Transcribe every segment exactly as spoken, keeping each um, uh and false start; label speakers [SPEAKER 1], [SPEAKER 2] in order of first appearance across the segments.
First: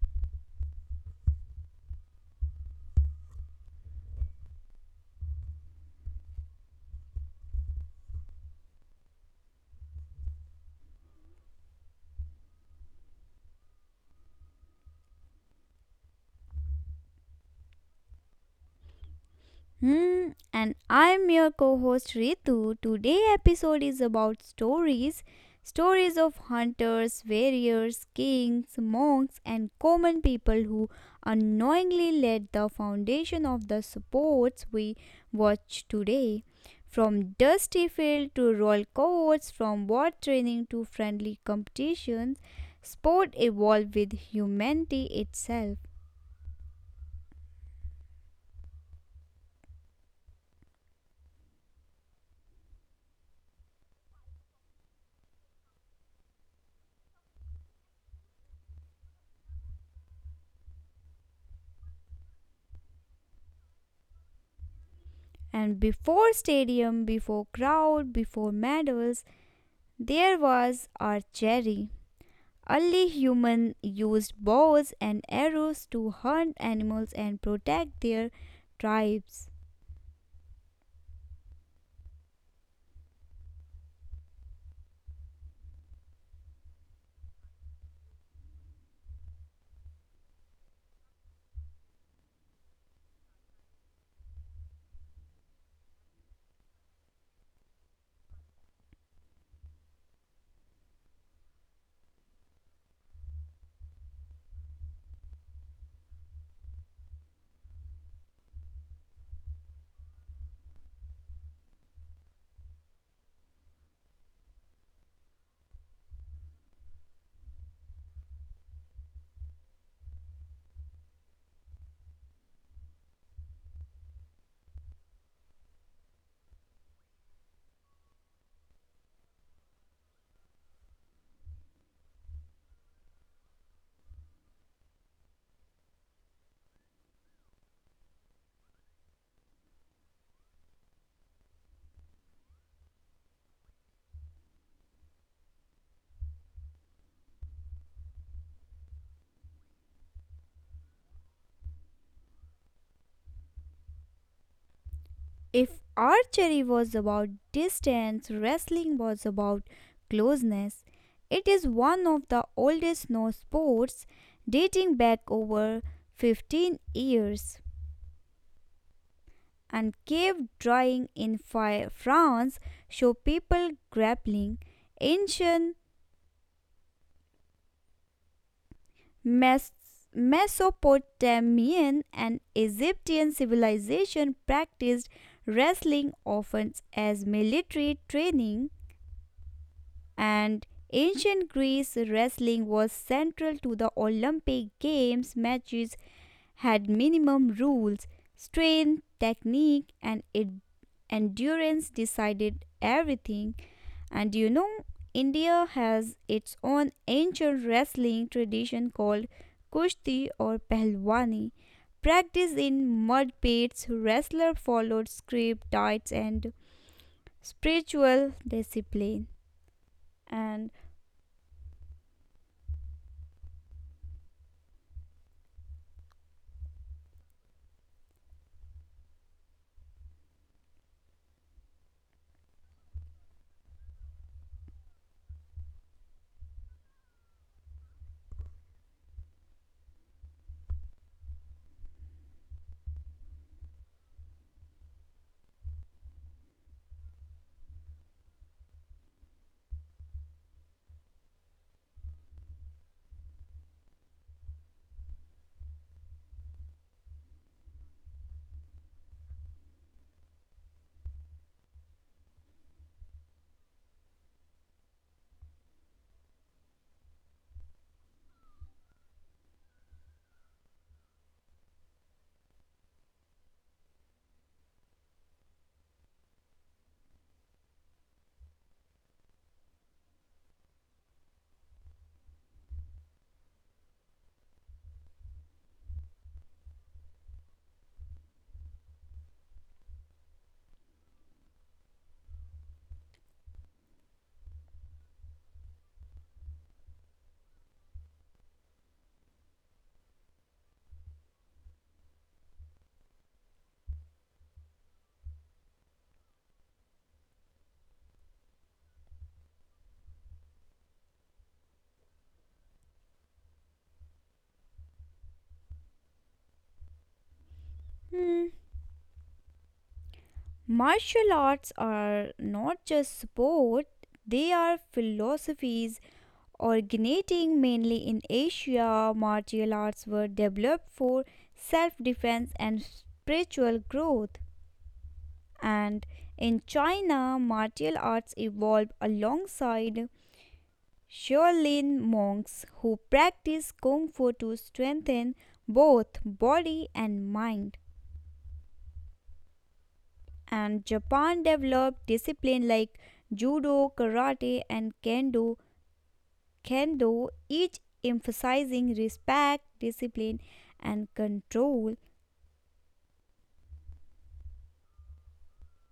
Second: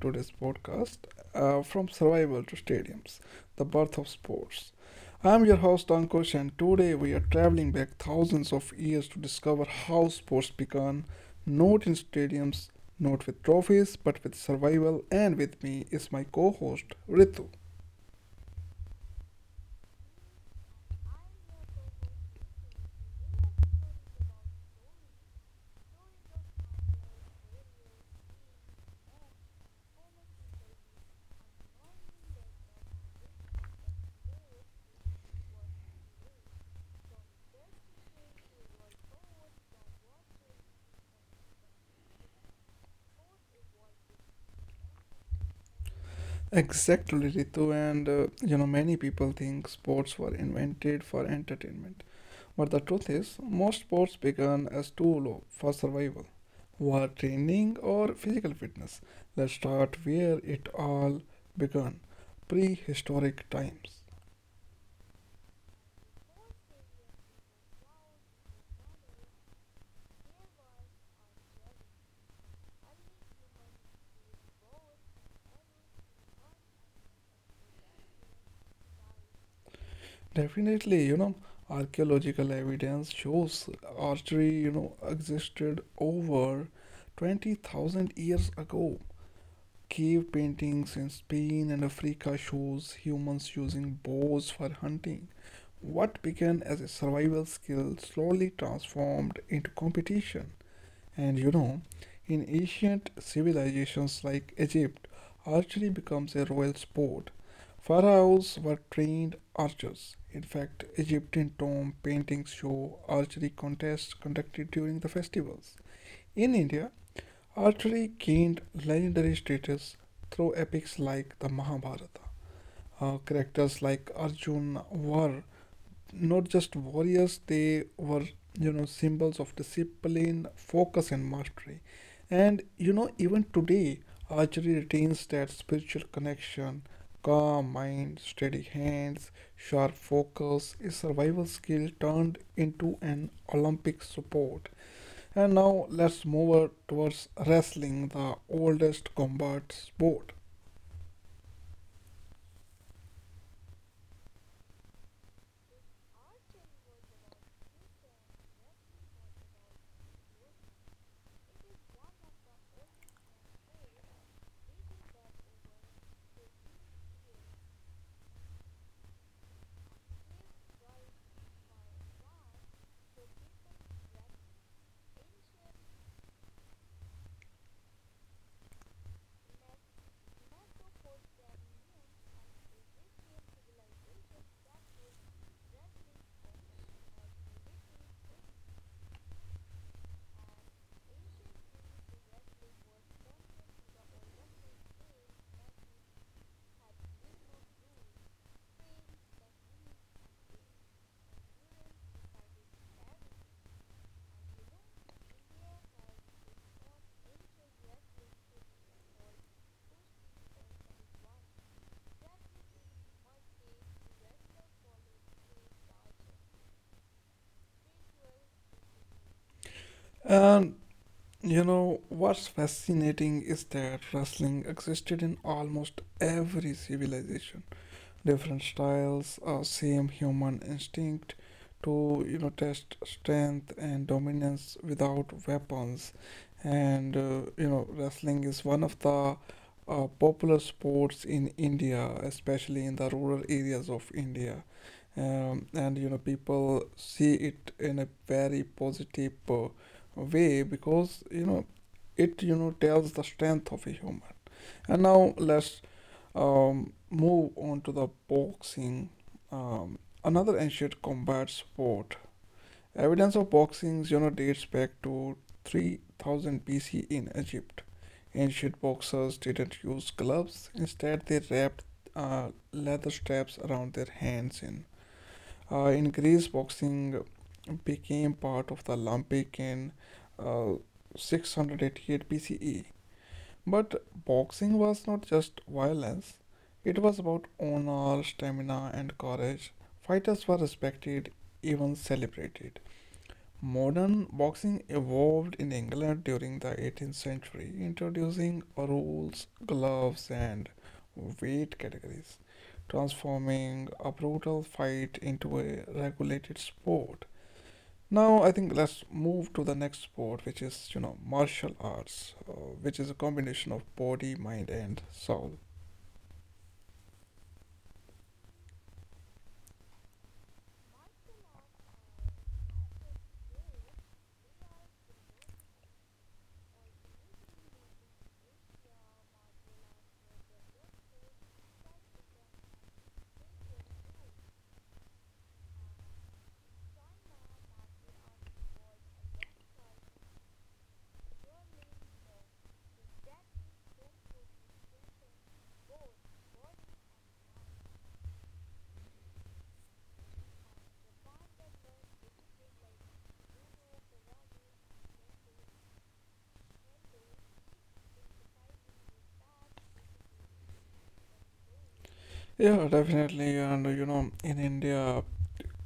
[SPEAKER 1] today's podcast, uh, From Survival to Stadiums, The Birth of Sports. I'm your host Ankush, and today we are traveling back thousands of years to discover how sports began, not in stadiums, not with trophies, but with survival. And with me is my co host Ritu.
[SPEAKER 2] Hmm, and I'm your co-host Ritu. Today episode is about stories, stories of hunters, warriors, kings, monks, and common people who unknowingly laid the foundation of the sports we watch today. From dusty field to royal courts, from war training to friendly competitions, sport evolved with humanity itself.
[SPEAKER 1] Exactly, Ritu, and uh, you know, many people think sports were invented for entertainment. But the truth is, most sports began as too low for survival. War training or physical fitness. Let's start where it all began, prehistoric times.
[SPEAKER 2] And before stadium, before crowd, before medals, there was archery. Early humans used bows and arrows to hunt animals and protect their tribes.
[SPEAKER 1] Definitely, you know, archaeological evidence shows archery, you know, existed over twenty thousand years ago. Cave paintings in Spain and Africa shows humans using bows for hunting. What began as a survival skill slowly transformed into competition. And, you know, in ancient civilizations like Egypt, archery becomes a royal sport. Pharaohs were trained archers. In fact, Egyptian tomb paintings show archery contests conducted during the festivals. In India, archery gained legendary status through epics like the Mahabharata. Uh, characters like Arjun were not just warriors, they were, you know, symbols of discipline, focus, and mastery. And, you know, even today, archery retains that spiritual connection. Calm mind, steady hands, sharp focus, a survival skill turned into an Olympic sport. And now let's move over towards wrestling, the oldest combat sport.
[SPEAKER 2] If archery was about distance, wrestling was about closeness. It is one of the oldest known sports dating back over fifteen years. And cave drawing in France show people grappling ancient Mes- Mesopotamian and Egyptian civilization practiced wrestling often as military training and ancient Greece wrestling was central to the Olympic games matches had minimum rules, strength, technique, and ed- endurance decided everything. And you know, India has its own ancient wrestling tradition called Kushti or Pehlwani. Practice in mud pits, wrestler followed script, diets, and spiritual discipline. And
[SPEAKER 1] And You know, what's fascinating is that wrestling existed in almost every civilization, different styles, uh, same human instinct to, you know test strength and dominance without weapons. And, uh, you know wrestling is one of the uh, popular sports in india, especially in the rural areas of india. Um, and you know people see it in a very positive uh, way, because, you know it, you know tells the strength of a human. And now let's um, move on to the boxing, um, another ancient combat sport. Evidence of boxing, you know, dates back to three thousand B C in Egypt. Ancient boxers didn't use gloves, instead, they wrapped uh, leather straps around their hands. In, uh, in Greece, boxing became part of the Olympic in uh, six hundred eighty-eight B C E. But boxing was not just violence, it was about honor, stamina, and courage. Fighters were respected, even celebrated. Modern boxing evolved in England during the eighteenth century, introducing rules, gloves, and weight categories, transforming a brutal fight into a regulated sport. Now, I think let's move to the next sport, which is, you know, martial arts, uh, which is a combination of body, mind, and soul.
[SPEAKER 2] hmm, martial arts are not just sport, they are philosophies originating mainly in Asia, martial arts were developed for self defense and spiritual growth. And in China, martial arts evolved alongside Shaolin monks who practice kung fu to strengthen both body and mind. And Japan developed discipline like judo, karate, and kendo can do, each emphasizing respect, discipline, and control.
[SPEAKER 1] Yeah, definitely. And, uh, you know, in India,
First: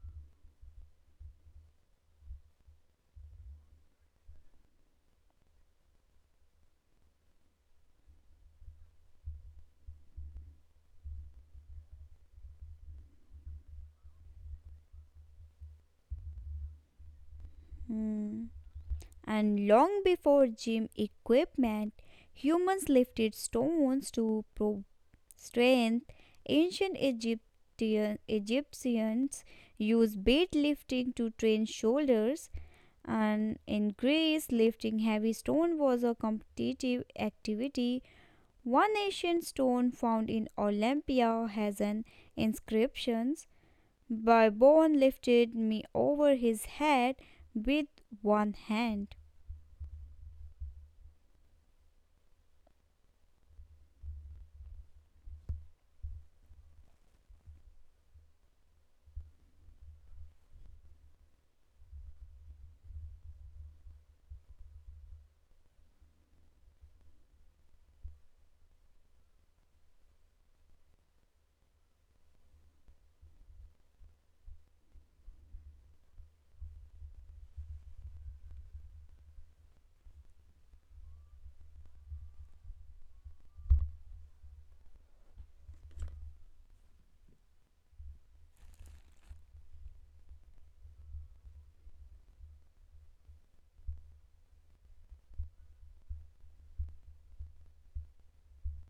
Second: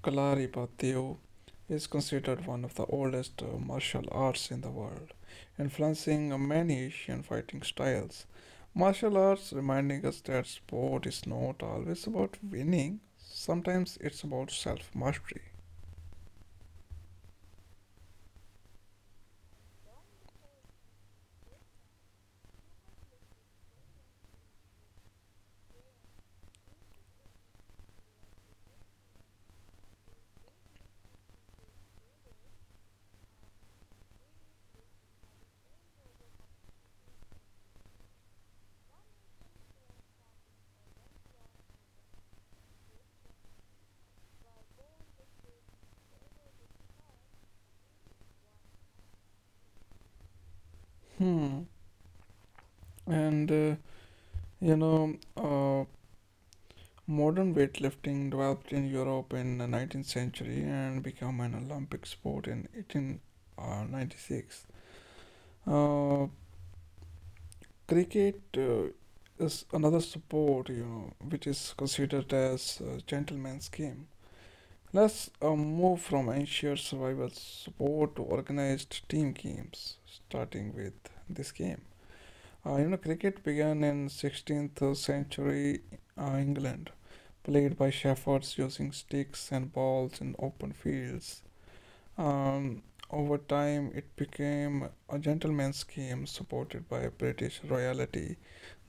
[SPEAKER 1] Kalari is considered one of the oldest uh, martial arts in the world, influencing uh, many Asian fighting styles. Martial arts reminding us that sport is not always about winning, sometimes it's about self mastery.
[SPEAKER 2] Hmm. And long before gym equipment, humans lifted stones to prove strength. Ancient Egyptian, Egyptians used weight lifting to train shoulders, and in Greece, lifting heavy stone was a competitive activity. One ancient stone found in Olympia has an inscription: Byron lifted me over his head with one hand.
[SPEAKER 1] Hmm. And, uh, you know, uh, Modern weightlifting developed in Europe in the nineteenth century and became an Olympic sport in eighteen ninety-six. Uh, Cricket uh, is another sport, you know, which is considered as a gentleman's game. Let's uh, move from ancient survival sport to organized team games, starting with this game. Uh, you know, cricket began in sixteenth century uh, England, played by shepherds using sticks and balls in open fields. Um, Over time, it became a gentleman's game supported by British royalty.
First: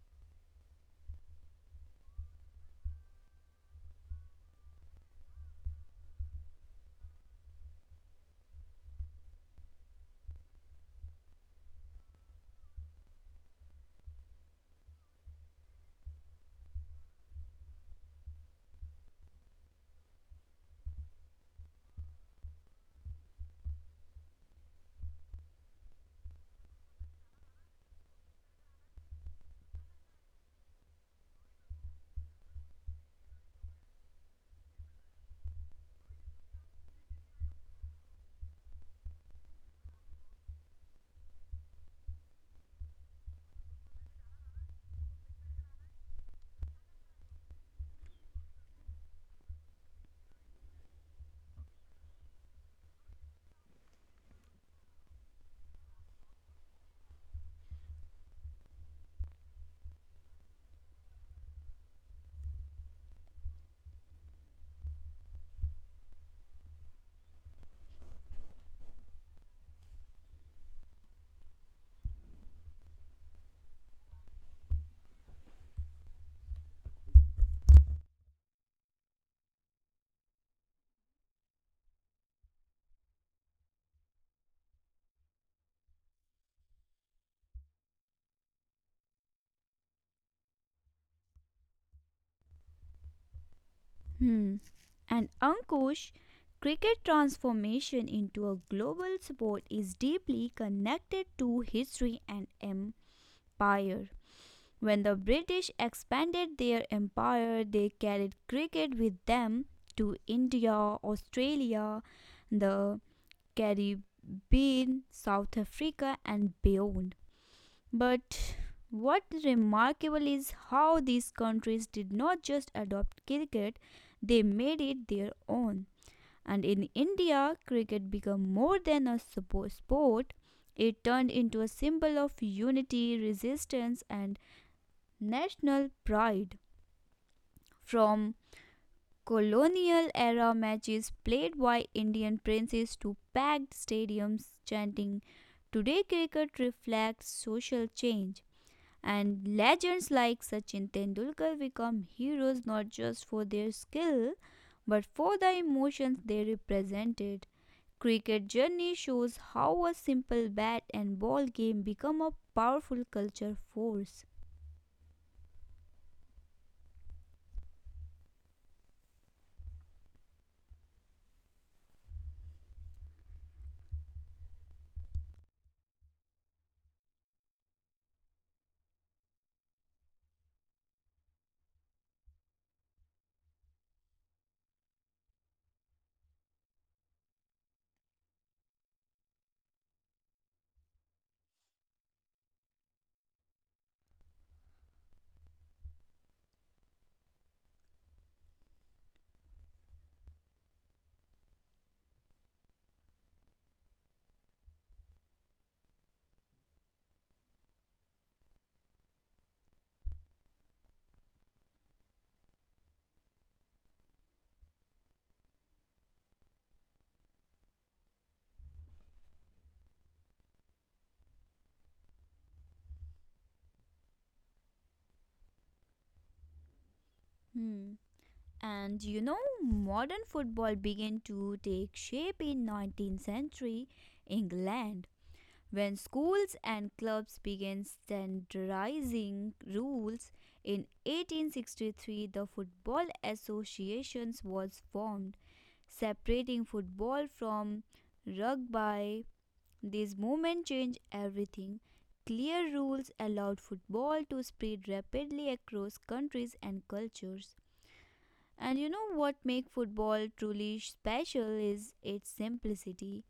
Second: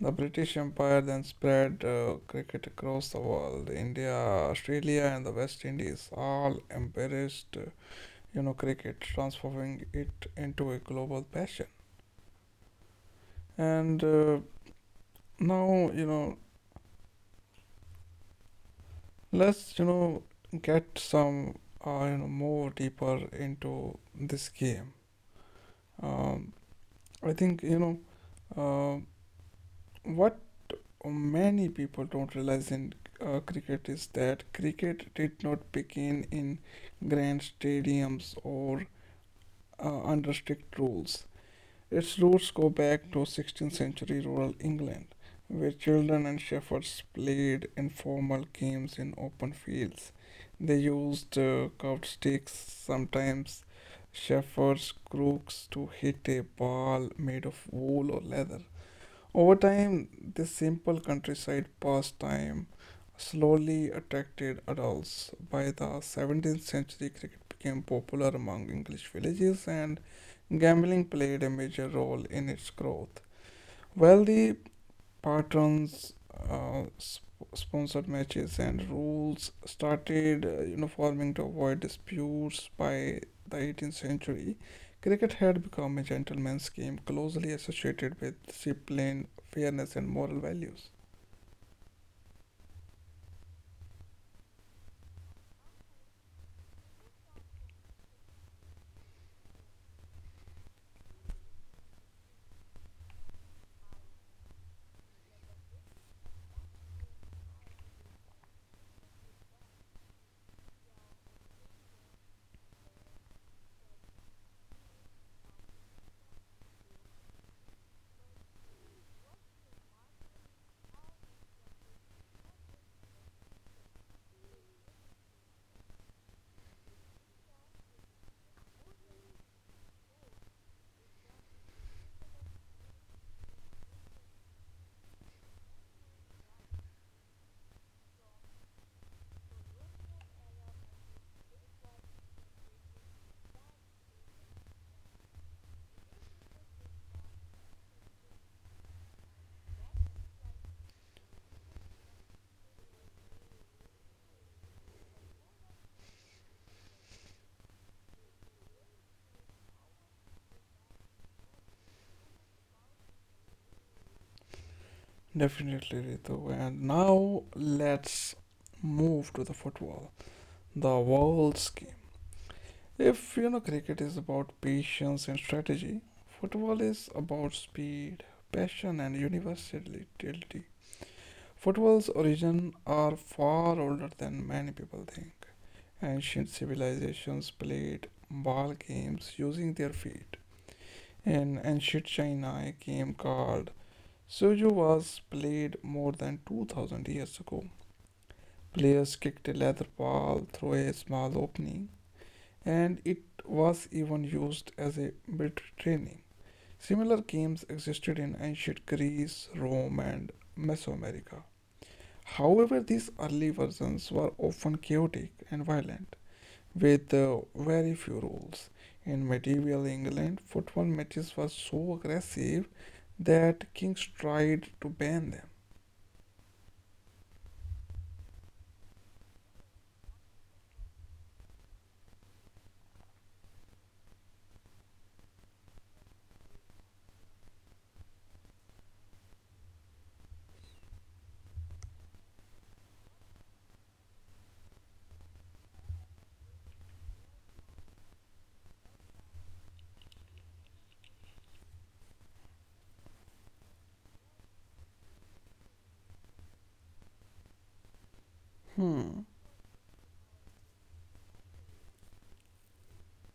[SPEAKER 1] The British Empire then spread uh, cricket across the world. India, Australia, and the West Indies all embraced, uh, you know, cricket, transforming it into a global passion. And uh, now, you know, Let's, you know, get some, uh, you know, more deeper into this game. Um, I think, you know, uh, what many people don't realize in uh, cricket is that cricket did not begin in grand stadiums or uh, under strict rules. Its roots go back to sixteenth century rural England, where children and shepherds played informal games in open fields. They used uh, curved sticks, sometimes shepherds' crooks, to hit a ball made of wool or leather. Over time, this simple countryside pastime slowly attracted adults. By the seventeenth century, cricket became popular among English villages and gambling played a major role in its growth. Wealthy patterns, uh, sp- sponsored matches, and rules started uh, uniforming to avoid disputes by the eighteenth century. Cricket had become a gentleman's game closely associated with discipline, fairness, and moral values.
[SPEAKER 2] Hmm. And Ankush, cricket transformation into a global sport is deeply connected to history and empire. When the British expanded their empire, they carried cricket with them to India, Australia, the Caribbean, South Africa, and beyond. But what remarkable is how these countries did not just adopt cricket, they made it their own. And in India, cricket became more than a sport, it turned into a symbol of unity, resistance, and national pride. From colonial era matches played by Indian princes to packed stadiums chanting, today cricket reflects social change. And legends like Sachin Tendulkar become heroes not just for their skill but for the emotions they represented. Cricket journey shows how a simple bat and ball game become a powerful culture force.
[SPEAKER 1] Definitely, Ritu. And now let's move to the football, the world's If you know cricket is about patience and strategy, football is about speed, passion, and universality. Football's origins are far older than many people think. Ancient civilizations played ball games using their feet. In ancient China, a game called Suju was played more than two thousand years ago. Players kicked a leather ball through a small opening and it was even used as a military training. Similar games existed in ancient Greece, Rome, and Mesoamerica. However, these early versions were often chaotic and violent, with uh, very few rules. In medieval England, football matches were so aggressive that kings tried to ban them.
[SPEAKER 2] Hmm. And you know, modern football began to take shape in nineteenth century England when schools and clubs began standardizing rules. In eighteen sixty-three, the Football Association was formed, separating football from rugby. This movement changed everything. Clear rules allowed football to spread rapidly across countries and cultures. And you know
[SPEAKER 1] Hmm.
[SPEAKER 2] what makes football truly special is its simplicity.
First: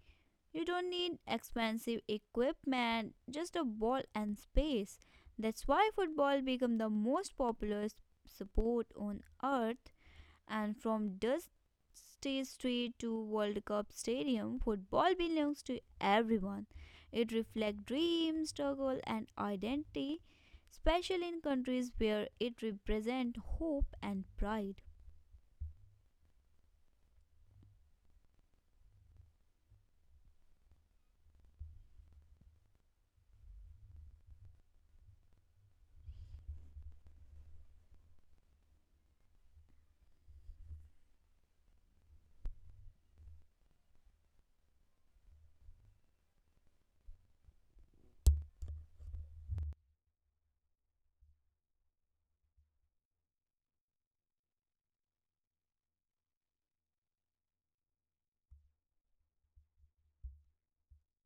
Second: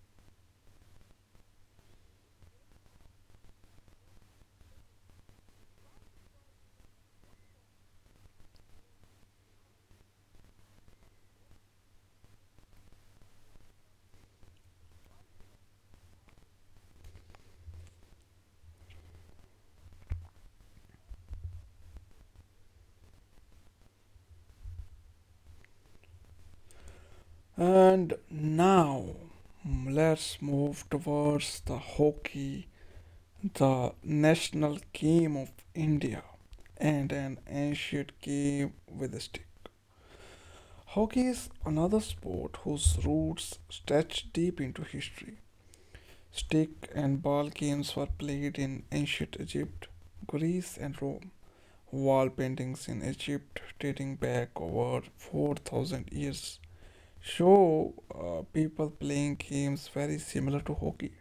[SPEAKER 2] You don't need expensive equipment, just a ball and space. That's why football became the most popular s- sport on earth, and from dusty street to World Cup stadium, football belongs to everyone. It reflects dreams, struggle and identity, especially in countries where it represents hope and pride.
[SPEAKER 1] And now, mm, let's move towards the hockey, the national game of India, and an ancient game with a stick. Hockey is another sport whose roots stretch deep into history. Stick and ball games were played in ancient Egypt, Greece, and Rome. Wall paintings in Egypt dating back over four thousand years show uh, people playing games very similar to hockey.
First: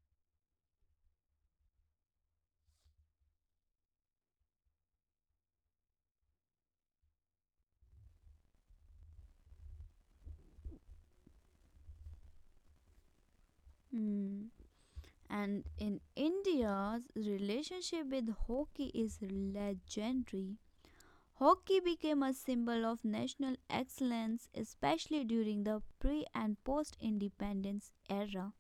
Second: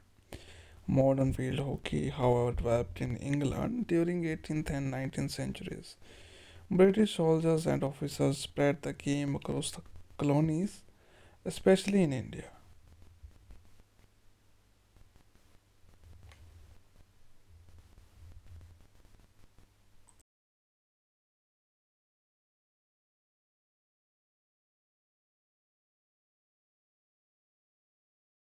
[SPEAKER 1] Modern field hockey, however, developed in England during eighteenth and nineteenth centuries. British soldiers and officers spread the game across the colonies, especially in India.
[SPEAKER 2] Mm. And in India's relationship with hockey is legendary. Hockey became a symbol of national excellence, especially during the pre and post independence era.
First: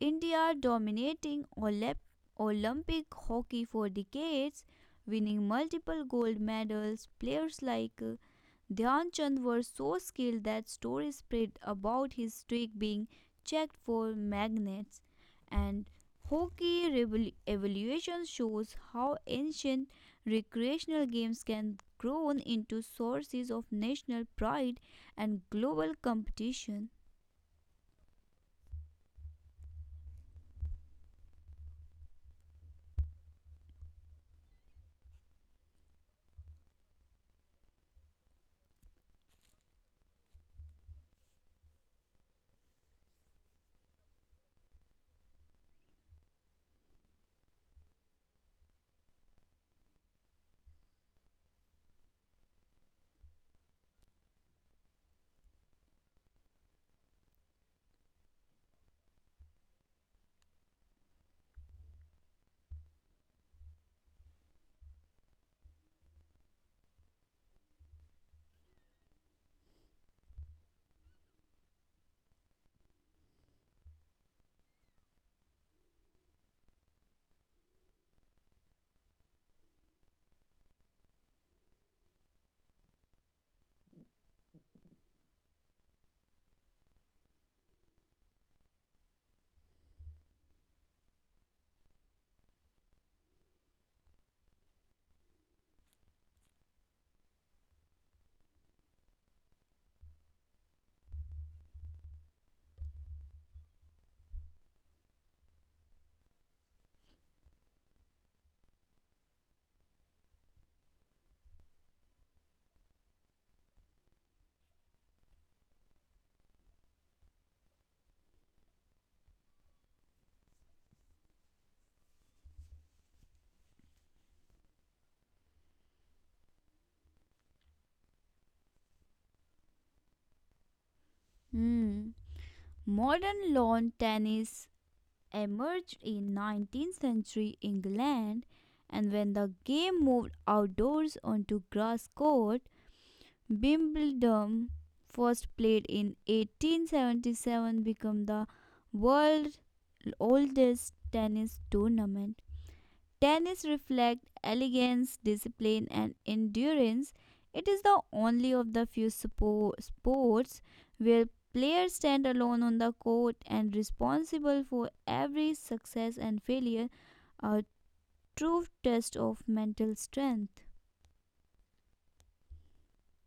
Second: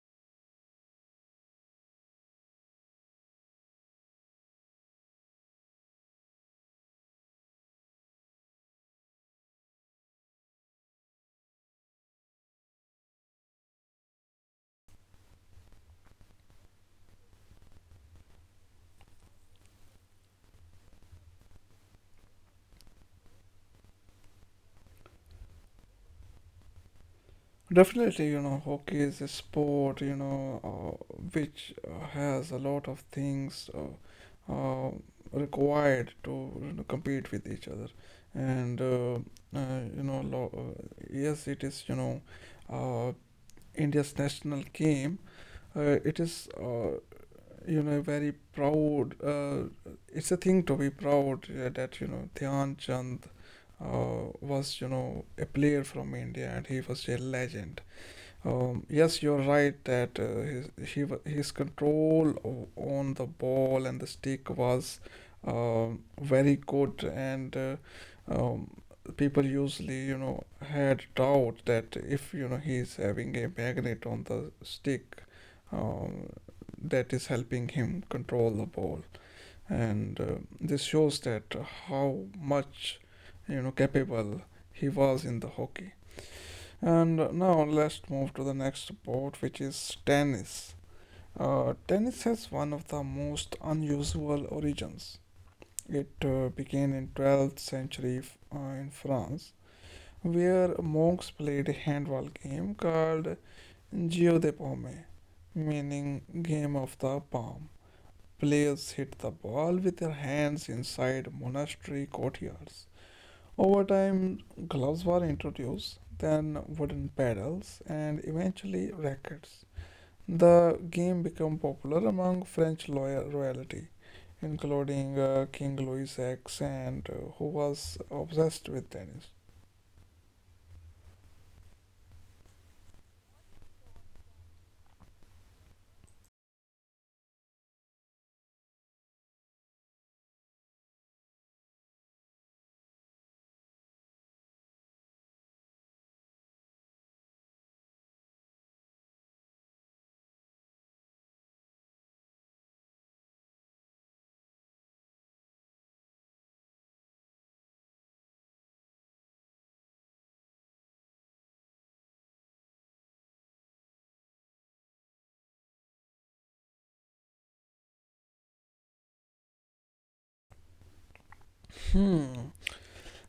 [SPEAKER 2] India dominating Olymp- Olympic hockey for decades, winning multiple gold medals. Players like uh, Dhyan Chand were so skilled that stories spread about his streak being checked for magnets. And hockey revol- evaluation shows how ancient recreational games can grow into sources of national pride and global competition.
[SPEAKER 1] Definitely, you know, hockey is a sport, you know, uh, which uh, has a lot of things uh, uh, required to, you know, compete with each other. And, uh, uh, you know, lo- uh, Yes, it is, you know, uh, India's national game. Uh, it is, uh, you know very proud, uh, it's a thing to be proud uh, that, you know dhyan chand uh, was, you know a player from india and he was a legend. Um, yes, you're right that, uh, his, he, wa- his control o- on the ball and the stick was um, very good. And, uh, um, people usually, you know had doubt that if, you know he's having a magnet on the stick um, that is helping him control the ball. And, uh, this shows that how much, you know capable he was in the hockey. And now let's move to the next sport, which is tennis. Uh, tennis has one of the most unusual origins. It uh, began in twelfth century uh, in france, where monks played a handball game called geo de paume, meaning game of the palm. Players hit the ball with their hands inside monastery courtyards. Over time, gloves were introduced, then wooden paddles, and eventually rackets. The game became popular among French loy- royalty, including uh, King Louis ten, and uh, who was obsessed with tennis.
[SPEAKER 2] Hmm. Modern lawn tennis emerged in nineteenth century England, and when the game moved outdoors onto grass court, Wimbledon, first played in eighteen seventy-seven, became the world's oldest tennis tournament. Tennis reflects elegance, discipline, and endurance. It is the only of the few spo- sports where players stand alone on the court and responsible for every success and failure, a true test of mental strength.
[SPEAKER 1] Hmm.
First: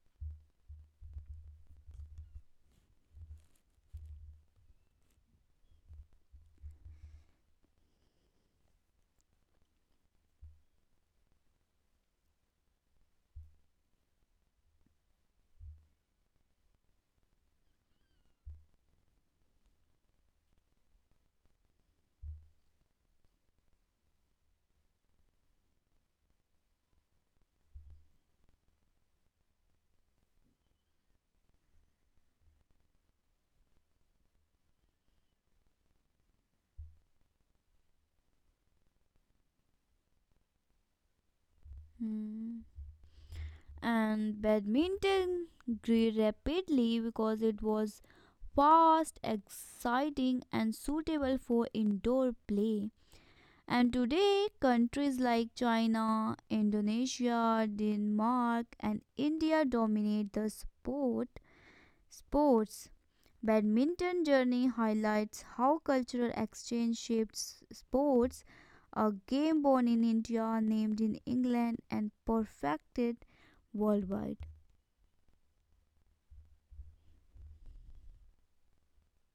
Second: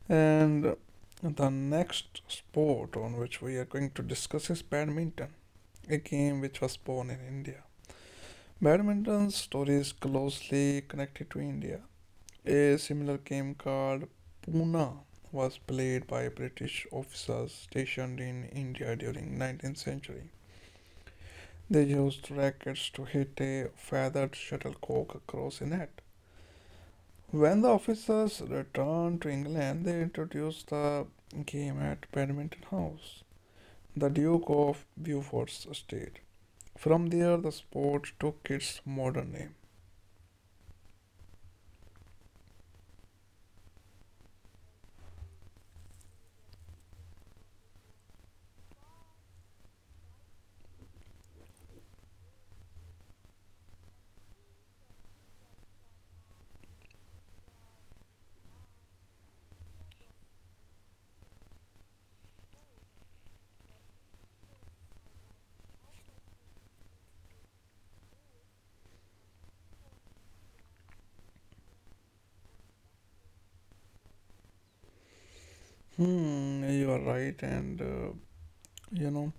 [SPEAKER 1] And the next sport on which we are going to discuss is badminton, a game which was born in India. Badminton story is closely connected to India. A similar game called Puna was played by British officers stationed in India during nineteenth century. They used rackets to hit a feathered shuttlecock across a net. When the officers returned to England, they introduced the game at Badminton House, the Duke of Beaufort's estate. From there, the sport took its modern name.
[SPEAKER 2] Hmm. And badminton grew rapidly because it was fast, exciting, and suitable for indoor play. And today, countries like China, Indonesia, Denmark, and India dominate the sport sports. Badminton journey highlights how cultural exchange shapes sports. A game born in India, named in England, and perfected worldwide.
[SPEAKER 1] Hmm, you are right, and, uh, you know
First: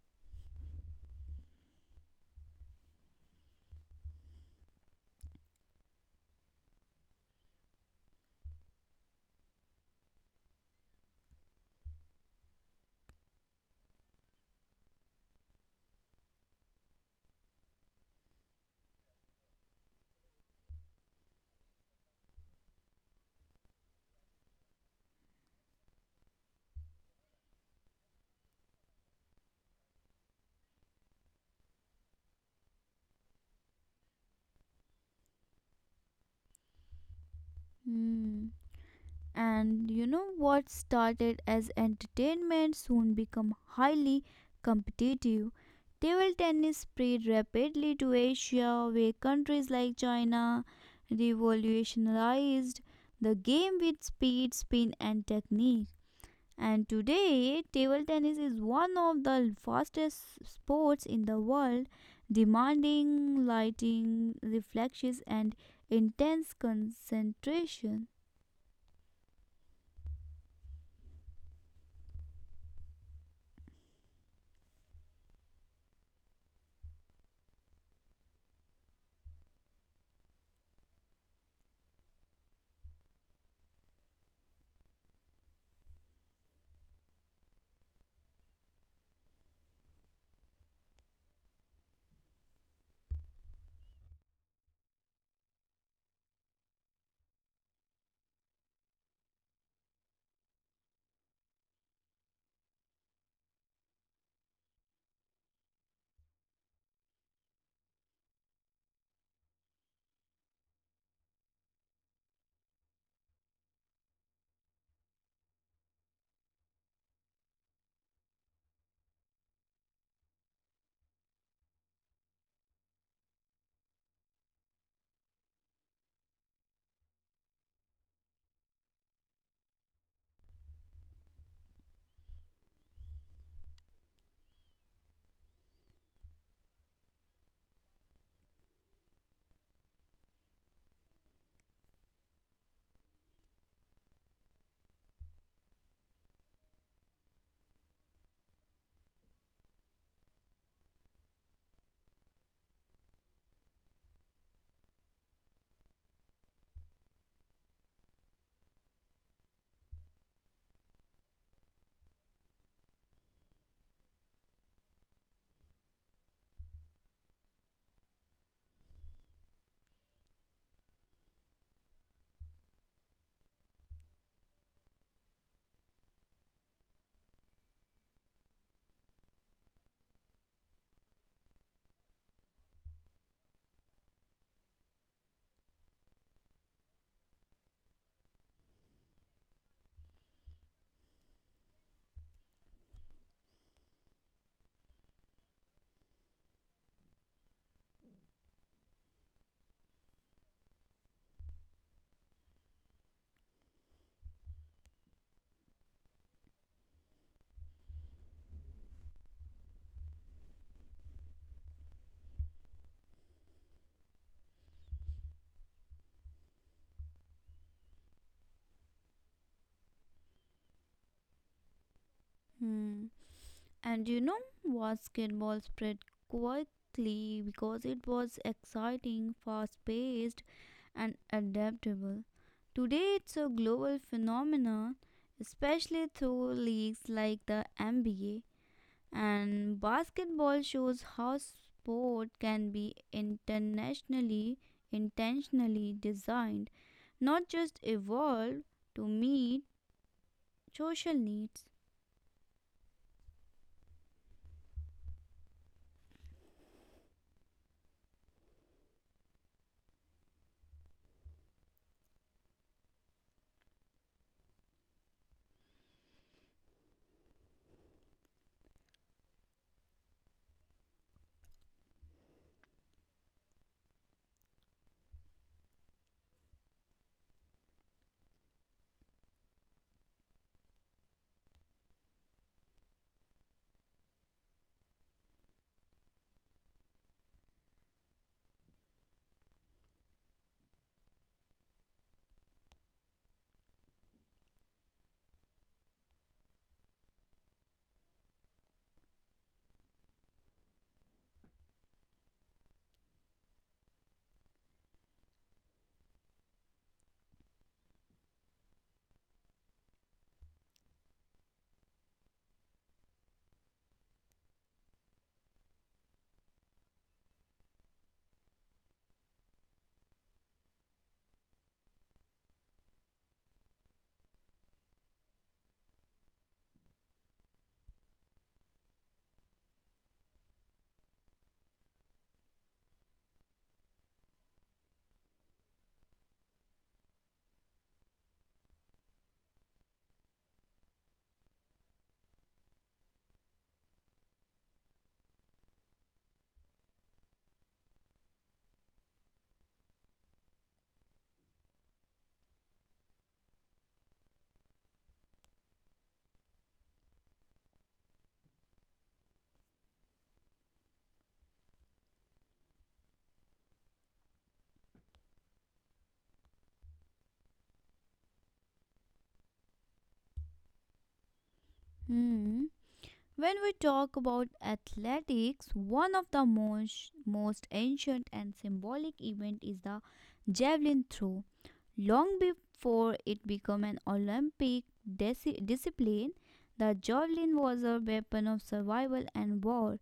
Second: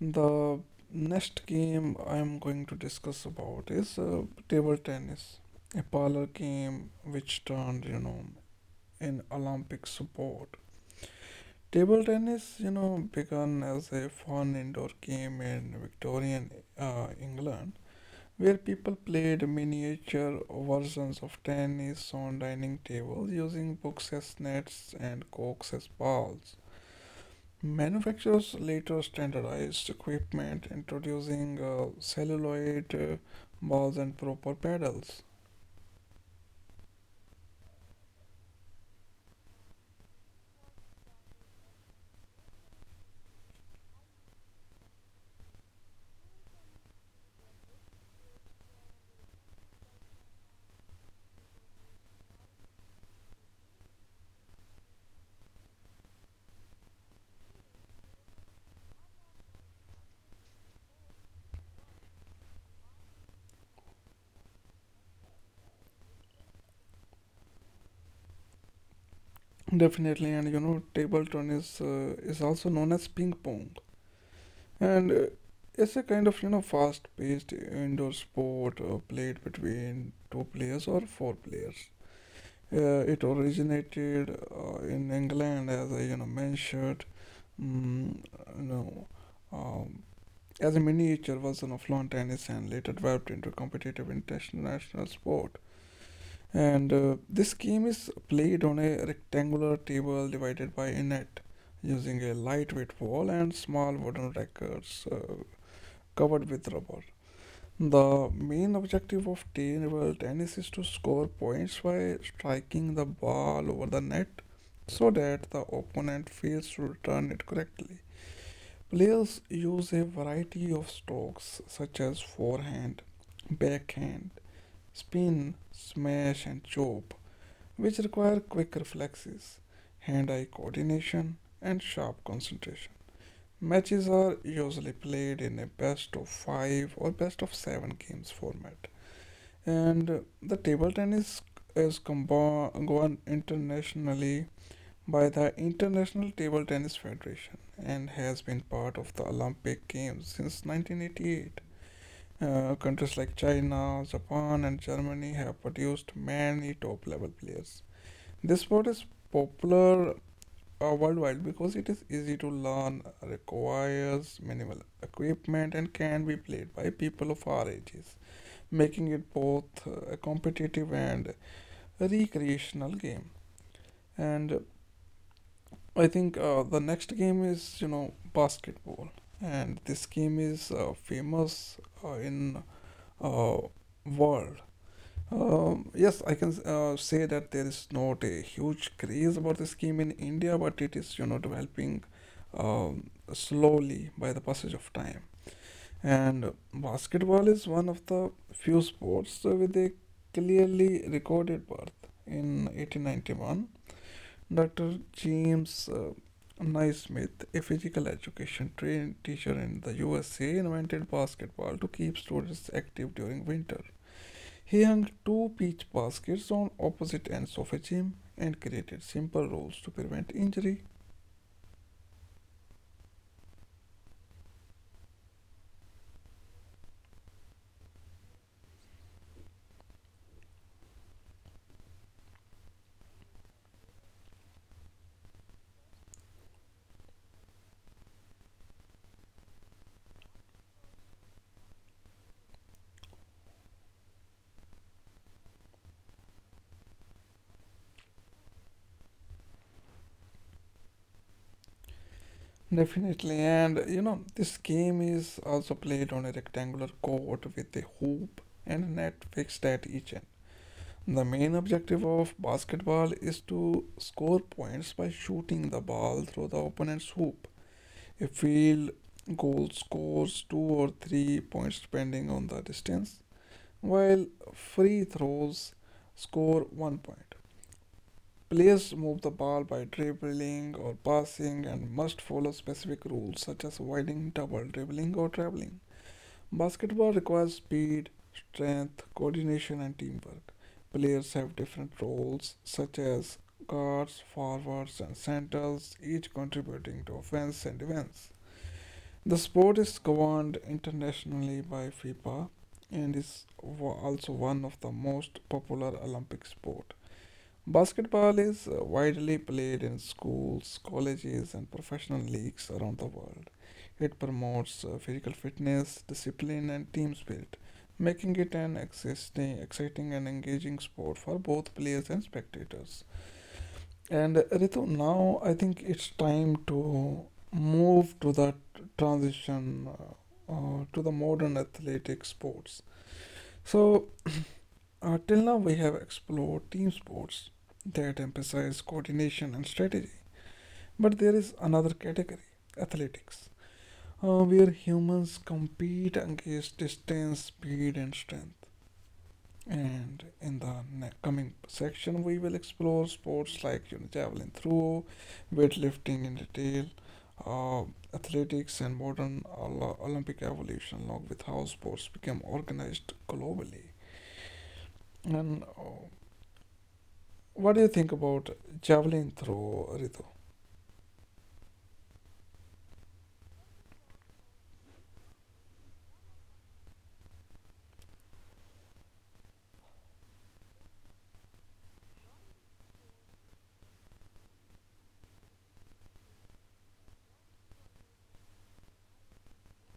[SPEAKER 1] the next game I am going to discuss about is uh, table tennis, a parlor game which turned, you know in Olympic support. Table tennis, you know, began as a fun indoor game in Victorian uh, England, where people played miniature versions of tennis on dining tables using books as nets and corks as balls. Manufacturers later standardized equipment, introducing uh, celluloid uh, balls and proper pedals.
[SPEAKER 2] Hmm. And you know what started as entertainment soon become highly competitive. Table tennis spread rapidly to Asia, where countries like China revolutionized the game with speed, spin, and technique. And today, table tennis is one of the fastest sports in the world, demanding lighting, reflexes, and intense concentration.
[SPEAKER 1] Definitely, and, you know, table tennis uh, is also known as ping pong, and uh, it's a kind of, you know fast-paced indoor sport uh, played between two players or four players. Uh, it originated uh, in England, as I, you know mentioned. Mm, you know, um, as a miniature version of lawn tennis and later developed into competitive international sport. And uh, this game is played on a rectangular table divided by a net, using a lightweight ball and small wooden rackets uh, covered with rubber. The main objective of table tennis is to score points by striking the ball over the net so that the opponent fails to return it correctly. Players use a variety of strokes such as forehand, backhand, spin, smash, and chop, which require quick reflexes, hand eye coordination, and sharp concentration. Matches are usually played in a best of five or best of seven games format, and the table tennis is combo- gone internationally by the International Table Tennis Federation and has been part of the Olympic Games since nineteen eighty-eight. Uh, countries like China, Japan, and Germany have produced many top level players. This sport is popular uh, worldwide because it is easy to learn, requires minimal equipment, and can be played by people of all ages, making it both uh, a competitive and recreational game. And I think uh, the next game is you know basketball, and this game is uh, famous uh, in uh, world. Um, yes, I can uh, say that there is not a huge craze about this game in India, but it is you know developing um, slowly by the passage of time. And basketball is one of the few sports with a clearly recorded birth in eighteen ninety-one. doctor James uh, Naismith, a physical education trained teacher in the U S A, invented basketball to keep students active during winter. He hung two peach baskets on opposite ends of a gym and created simple rules to prevent injury.
[SPEAKER 2] Hmm. And you know, basketball spread quickly because it was exciting, fast paced, and adaptable. Today, it's a global phenomenon, especially through leagues like the N B A. And basketball shows how sport can be internationally, intentionally designed, not just evolved to meet social needs.
[SPEAKER 1] Definitely, and you know, this game is also played on a rectangular court with a hoop and a net fixed at each end. The main objective of basketball is to score points by shooting the ball through the opponent's hoop. A field goal scores two or three points depending on the distance, while free throws score one point. Players move the ball by dribbling or passing and must follow specific rules such as avoiding double dribbling or traveling. Basketball requires speed, strength, coordination, and teamwork. Players have different roles, such as guards, forwards, and centers, each contributing to offense and defense. The sport is governed internationally by FIFA and is wa- also one of the most popular Olympic sports. Basketball is uh, widely played in schools, colleges, and professional leagues around the world. It promotes uh, physical fitness, discipline, and team spirit, making it an existing, exciting and engaging sport for both players and spectators. And uh, Ritu, now I think it's time to move to the t- transition uh, uh, to the modern athletic sports. So, uh, till now, we have explored team sports that emphasize coordination and strategy, but there is another category athletics, uh, where humans compete against distance, speed, and strength. And in the ne- coming section, we will explore sports like you know, javelin throw, weightlifting in detail, uh, athletics, and modern Ol- Olympic evolution, along with how sports became organized globally. And uh, what do you think about javelin throw, Ritu?
[SPEAKER 2] Hmm. When we talk about athletics, one of the most, most ancient and symbolic event is the javelin throw. Long before it became an Olympic disi- discipline, the javelin was a weapon of survival and war.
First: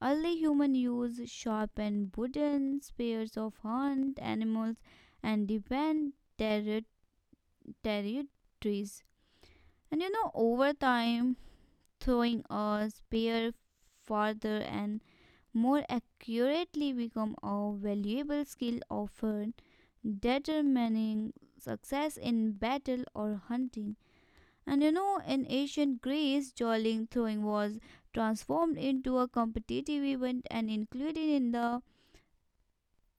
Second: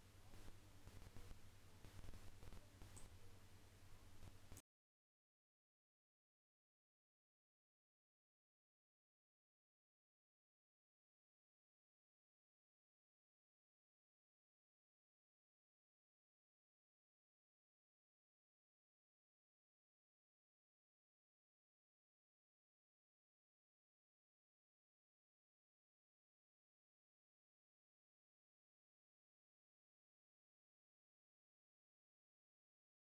[SPEAKER 2] Early humans used sharpened wooden spears of hunt animals and defend terri- territories. And you know, over time, throwing a spear farther and more accurately become a valuable skill often determining success in battle or hunting. And you know, in ancient Greece, javelin throwing was transformed into a competitive event and included in the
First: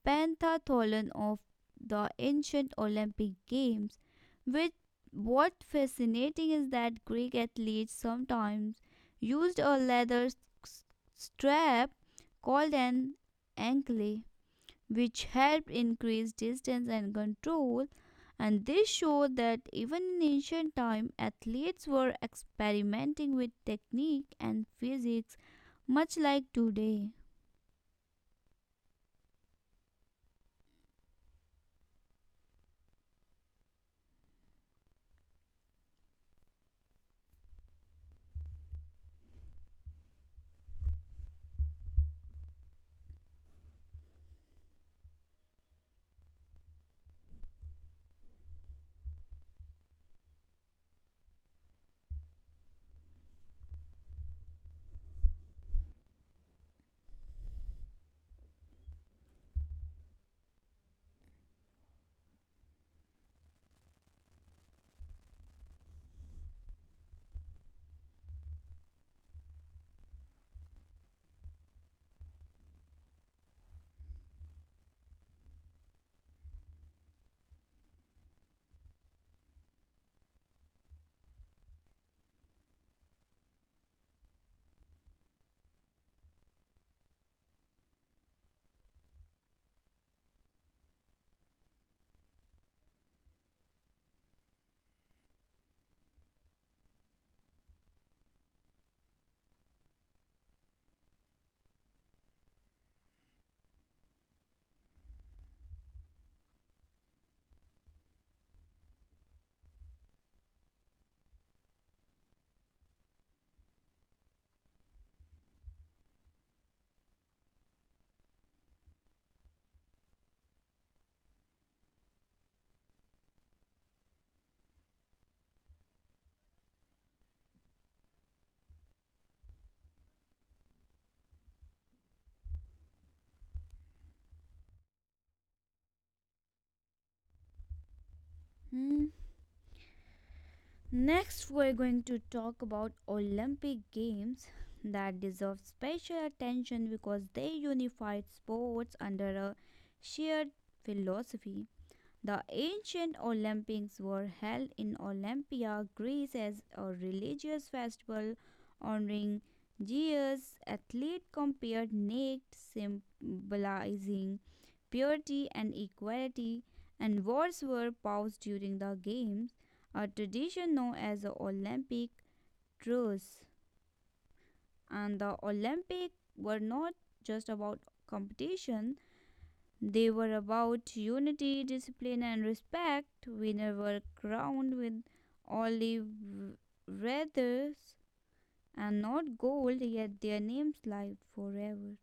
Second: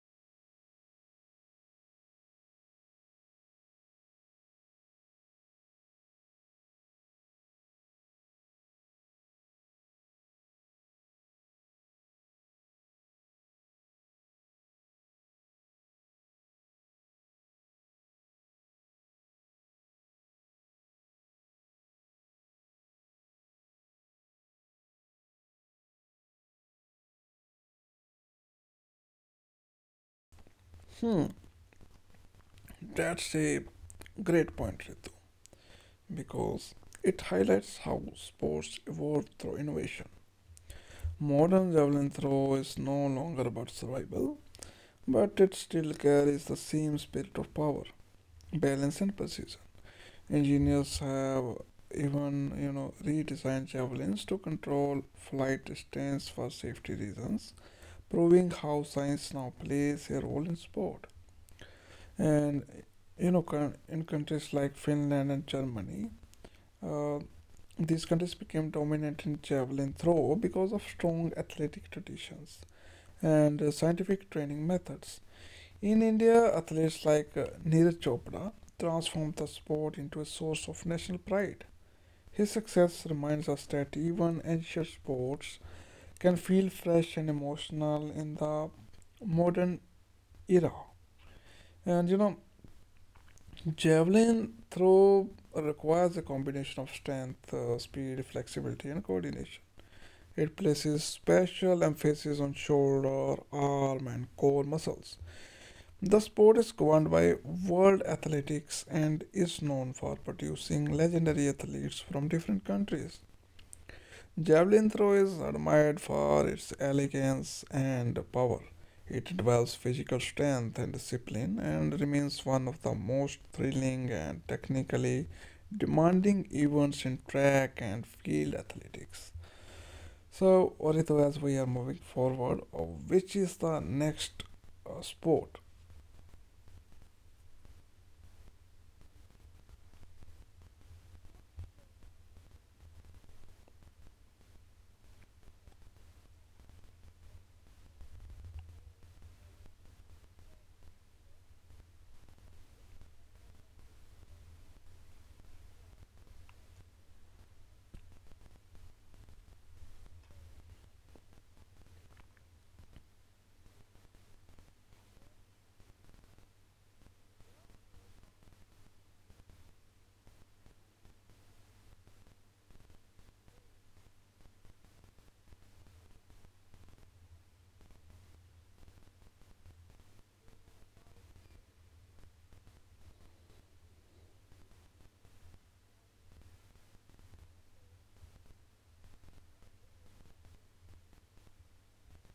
[SPEAKER 2] pentathlon of the ancient Olympic Games. Which what fascinating is that Greek athletes sometimes used a leather s- strap called an ankle, which helped increase distance and control. And this showed that even in ancient time, athletes were experimenting with technique and physics, much like today.
[SPEAKER 1] Hmm, that's a great point, Ritu, because it highlights how sports evolved through innovation. Modern javelin throw is no longer about survival, but it still carries the same spirit of power, balance, and precision. Engineers have even you know redesigned javelins to control flight distance for safety reasons, proving how science now plays a role in sport. And you know, coun- in countries like Finland and Germany, uh, these countries became dominant in javelin throw because of strong athletic traditions and uh, scientific training methods. In India, athletes like uh, Neeraj Chopra transformed the sport into a source of national pride. His success reminds us that even ancient sports can feel fresh and emotional in the modern era. And you know, javelin throw requires a combination of strength, uh, speed, flexibility, and coordination. It places special emphasis on shoulder, arm, and core muscles. The sport is governed by World Athletics and is known for producing legendary athletes from different countries. Javelin throw is admired for its elegance and power. It involves physical strength and discipline and remains one of the most thrilling and technically demanding events in track and field athletics. So, Orito, as we are moving forward, uh, which is the next uh, sport?
[SPEAKER 2] Hmm. Next, we're going to talk about Olympic Games that deserve special attention because they unified sports under a shared philosophy. The ancient Olympics were held in Olympia, Greece, as a religious festival honoring Zeus. Athletes compared naked, symbolizing purity and equality, and wars were paused during the games, a tradition known as the Olympic truce. And the Olympics were not just about competition, they were about unity, discipline, and respect. Winners were crowned with olive wreaths and not gold, yet their names lived forever.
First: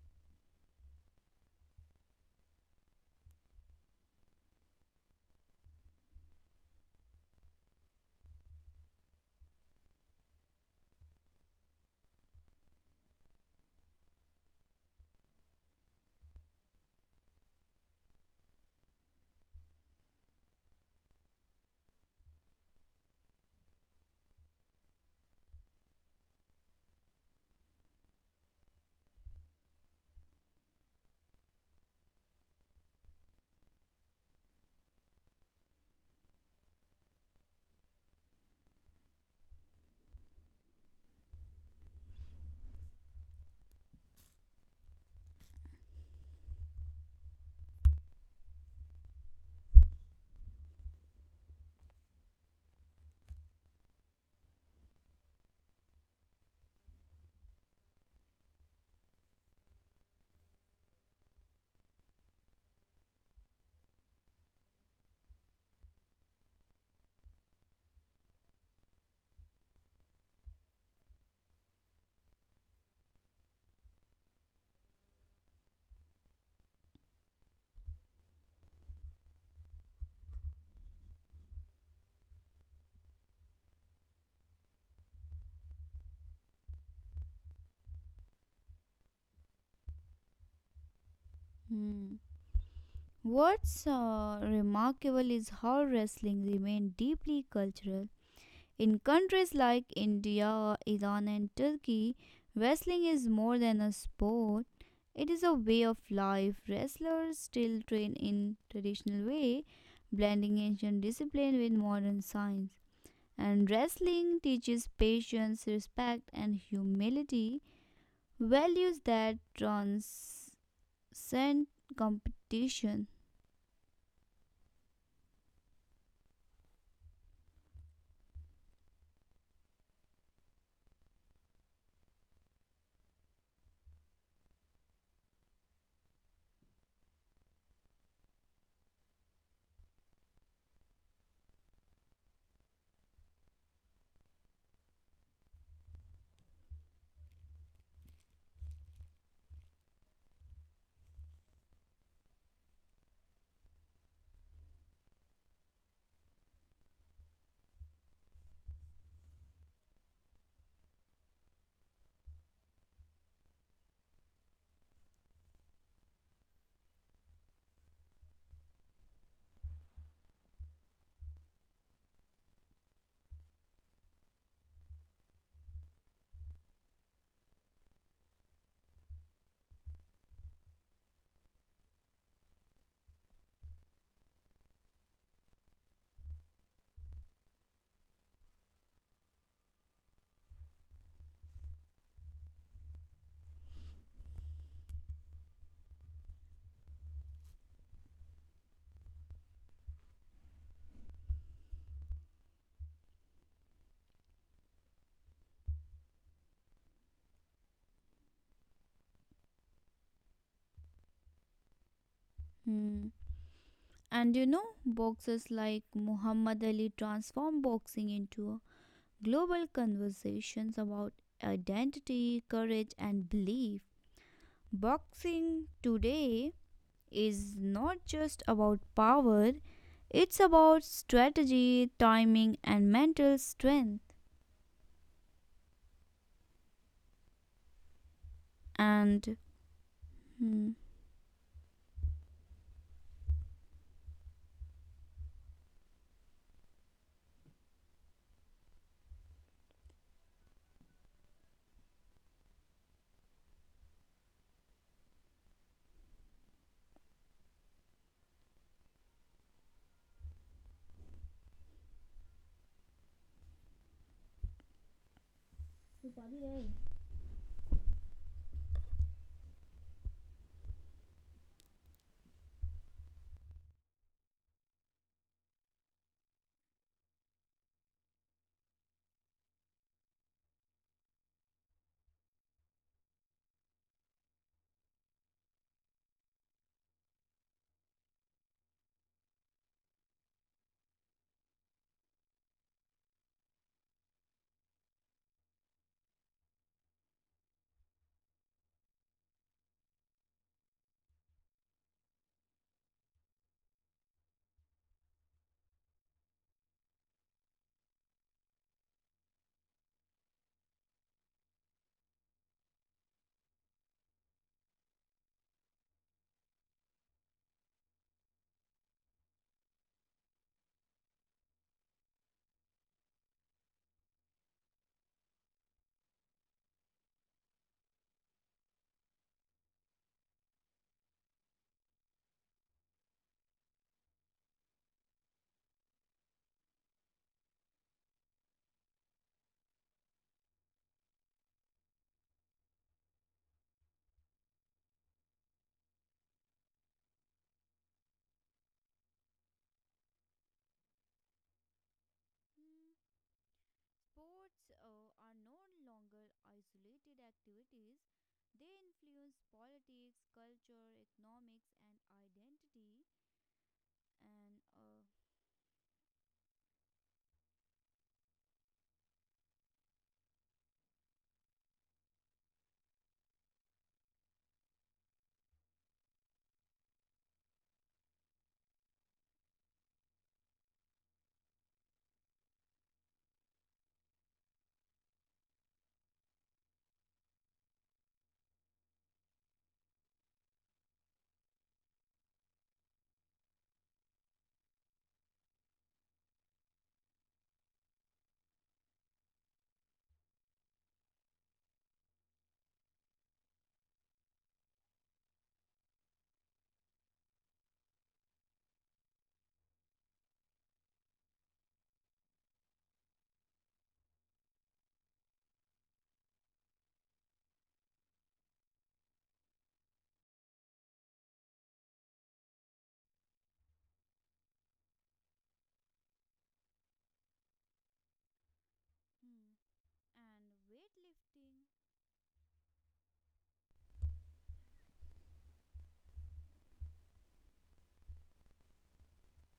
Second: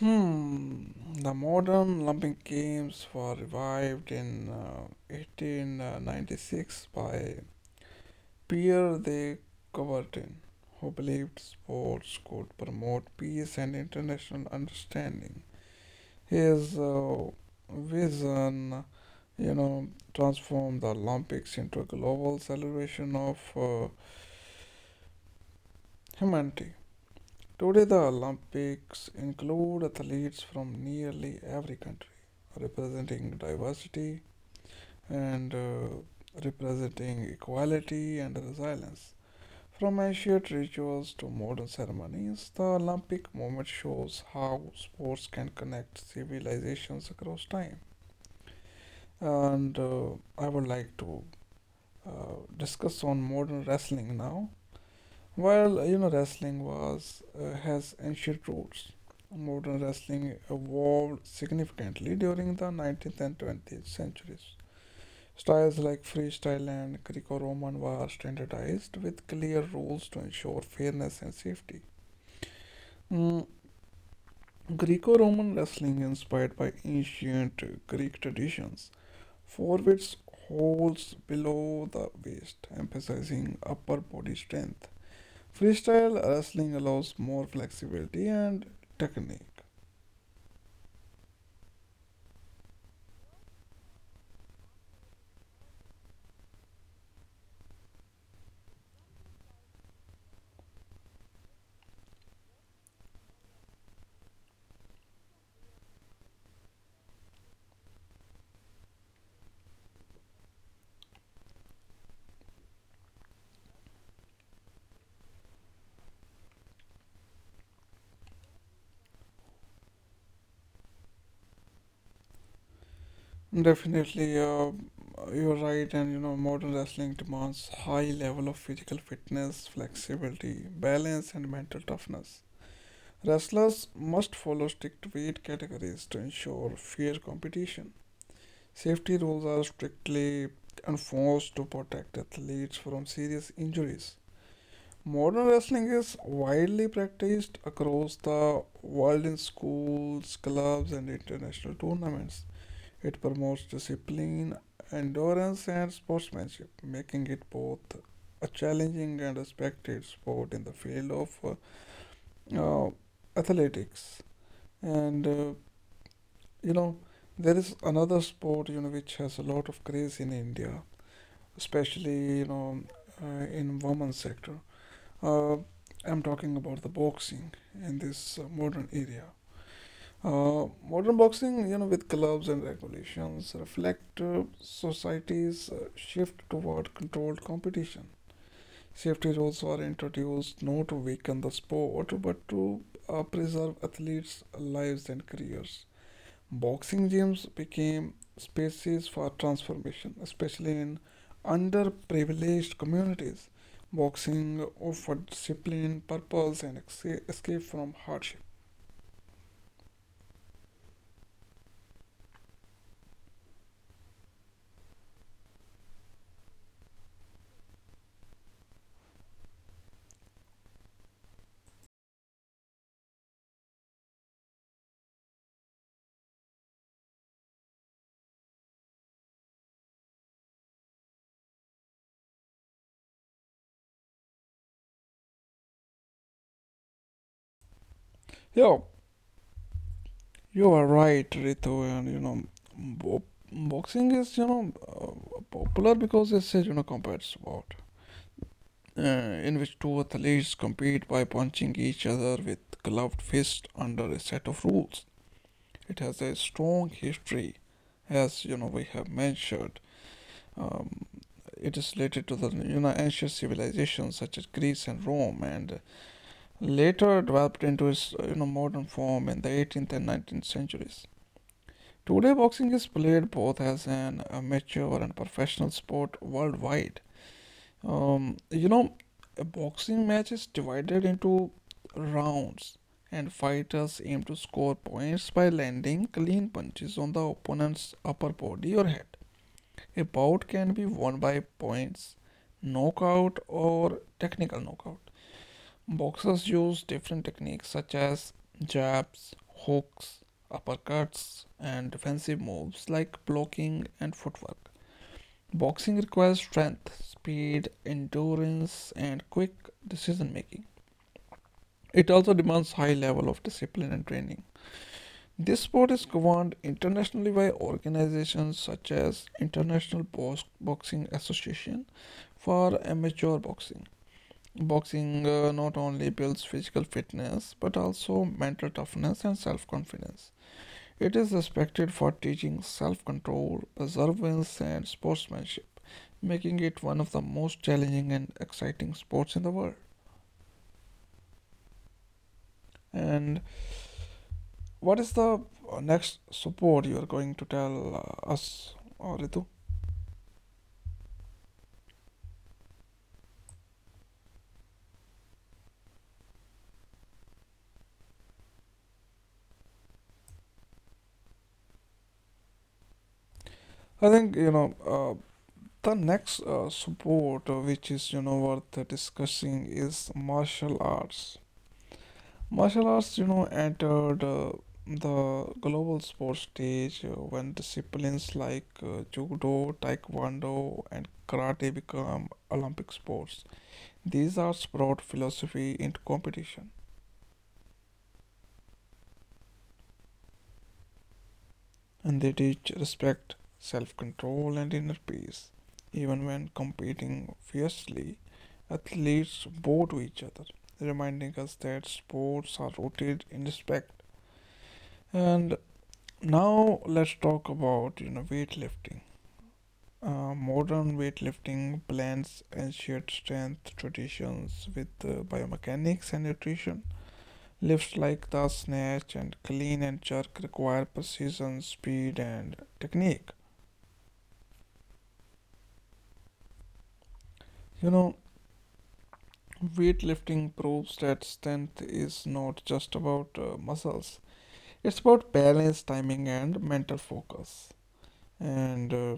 [SPEAKER 1] Hmm, the modern Olympic Games were revived in uh, eighteen ninety-six by Pierre de Coubertin, who believed sports could promote peace and international understanding. His uh, vision, you know, transformed the Olympics into a global celebration of uh, humanity. Today, the Olympics include athletes from nearly every country, representing diversity and uh, representing equality and resilience. From ancient rituals to modern ceremonies, the Olympic movement shows how sports can connect civilizations across time. And uh, I would like to uh, discuss on modern wrestling now. While you know wrestling was uh, has ancient roots, modern wrestling evolved significantly during the nineteenth and twentieth centuries. Styles like freestyle and Greco-Roman were standardized with clear rules to ensure fairness and safety. Mm, Greco Roman wrestling, inspired by ancient Greek traditions, forwards holds below the waist, emphasizing upper body strength. Freestyle wrestling allows more flexibility and technique.
[SPEAKER 2] Hmm. What's uh, remarkable is how wrestling remained deeply cultural. In countries like India, Iran, and Turkey, wrestling is more than a sport. It is a way of life. Wrestlers still train in traditional way, blending ancient discipline with modern science. And wrestling teaches patience, respect, and humility, values that transcend competition.
[SPEAKER 1] Definitely, uh, you're right, and you know, modern wrestling demands high level of physical fitness, flexibility, balance, and mental toughness. Wrestlers must follow strict weight categories to ensure fair competition. Safety rules are strictly enforced to protect athletes from serious injuries. Modern wrestling is widely practiced across the world in schools, clubs, and international tournaments. It promotes discipline, endurance, and sportsmanship, making it both a challenging and respected sport in the field of uh, uh, athletics. And uh, you know, there is another sport you know which has a lot of craze in India, especially you know uh, in women's sector. Uh, I'm talking about the boxing in this uh, modern area. Uh, modern boxing, you know, with clubs and regulations, reflect uh, society's uh, shift toward controlled competition. Safety rules were introduced not to weaken the sport but to uh, preserve athletes' lives and careers. Boxing gyms became spaces for transformation, especially in underprivileged communities. Boxing offered discipline, purpose, and esca- escape from hardship.
[SPEAKER 2] Hmm. And you know, boxers like Muhammad Ali transformed boxing into a global conversations about identity, courage, and belief. Boxing today is not just about power, it's about strategy, timing, and mental strength.
[SPEAKER 1] Yo,
[SPEAKER 2] And hmm,
[SPEAKER 1] you are right, Ritu, and you know, bo- boxing is you know uh, popular because it's a you know combat sport uh, in which two athletes compete by punching each other with gloved fist under a set of rules. It has a strong history, as you know we have mentioned. Um, it is related to the you know ancient civilizations such as Greece and Rome, and later developed into its you know modern form in the eighteenth and nineteenth centuries. Today, boxing is played both as an amateur and professional sport worldwide. Um, you know, a boxing match is divided into rounds, and fighters aim to score points by landing clean punches on the opponent's upper body or head. A bout can be won by points, knockout, or technical knockout. Boxers use different techniques such as jabs, hooks, uppercuts, and defensive moves like blocking and footwork. Boxing requires strength, speed, endurance, and quick decision making. It also demands high level of discipline and training. This sport is governed internationally by organizations such as International Box- Boxing Association for amateur boxing. Boxing uh, not only builds physical fitness but also mental toughness and self-confidence. It is respected for teaching self-control, perseverance, and sportsmanship, making it one of the most challenging and exciting sports in the world. And what is the uh, next sport you are going to tell uh, us, uh, Ritu?
[SPEAKER 2] sports uh, are no longer isolated activities, they influence politics, culture, economics, and identity.
[SPEAKER 1] I
[SPEAKER 2] And,
[SPEAKER 1] think you
[SPEAKER 2] uh,
[SPEAKER 1] know uh, the next uh, sport uh, which is you know worth discussing is martial arts. Martial arts, you know, entered uh, the global sports stage uh, when disciplines like uh, judo, taekwondo, and karate become Olympic sports. These arts brought philosophy into competition, and they teach respect, self control, and inner peace. Even when competing fiercely, athletes bow to each other, reminding us that sports are rooted in respect. And now let's talk about you know weightlifting. Uh, modern weightlifting blends ancient strength traditions with uh, biomechanics and nutrition. Lifts like the snatch and clean and jerk require precision, speed, and technique. You know,
[SPEAKER 2] hmm, and
[SPEAKER 1] weightlifting proves that
[SPEAKER 2] weightlifting.
[SPEAKER 1] strength is not just about uh, muscles, it's about balance, timing, and mental focus. And uh,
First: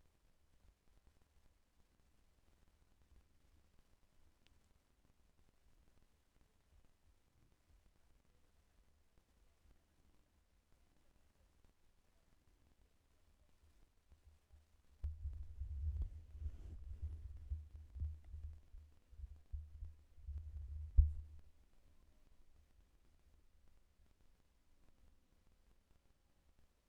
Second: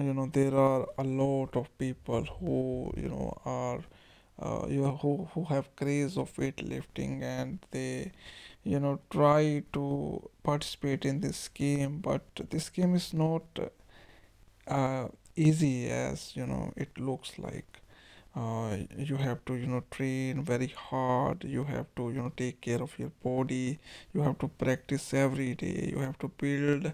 [SPEAKER 1] you know, there are a lot of people who you know are uh, you know, who who have craze of weightlifting and they you know try to participate in this game, but this game is not uh, uh, easy as you know it looks like. Uh, you have to you know train very hard, you have to you know take care of your body, you have to practice every day, you have to build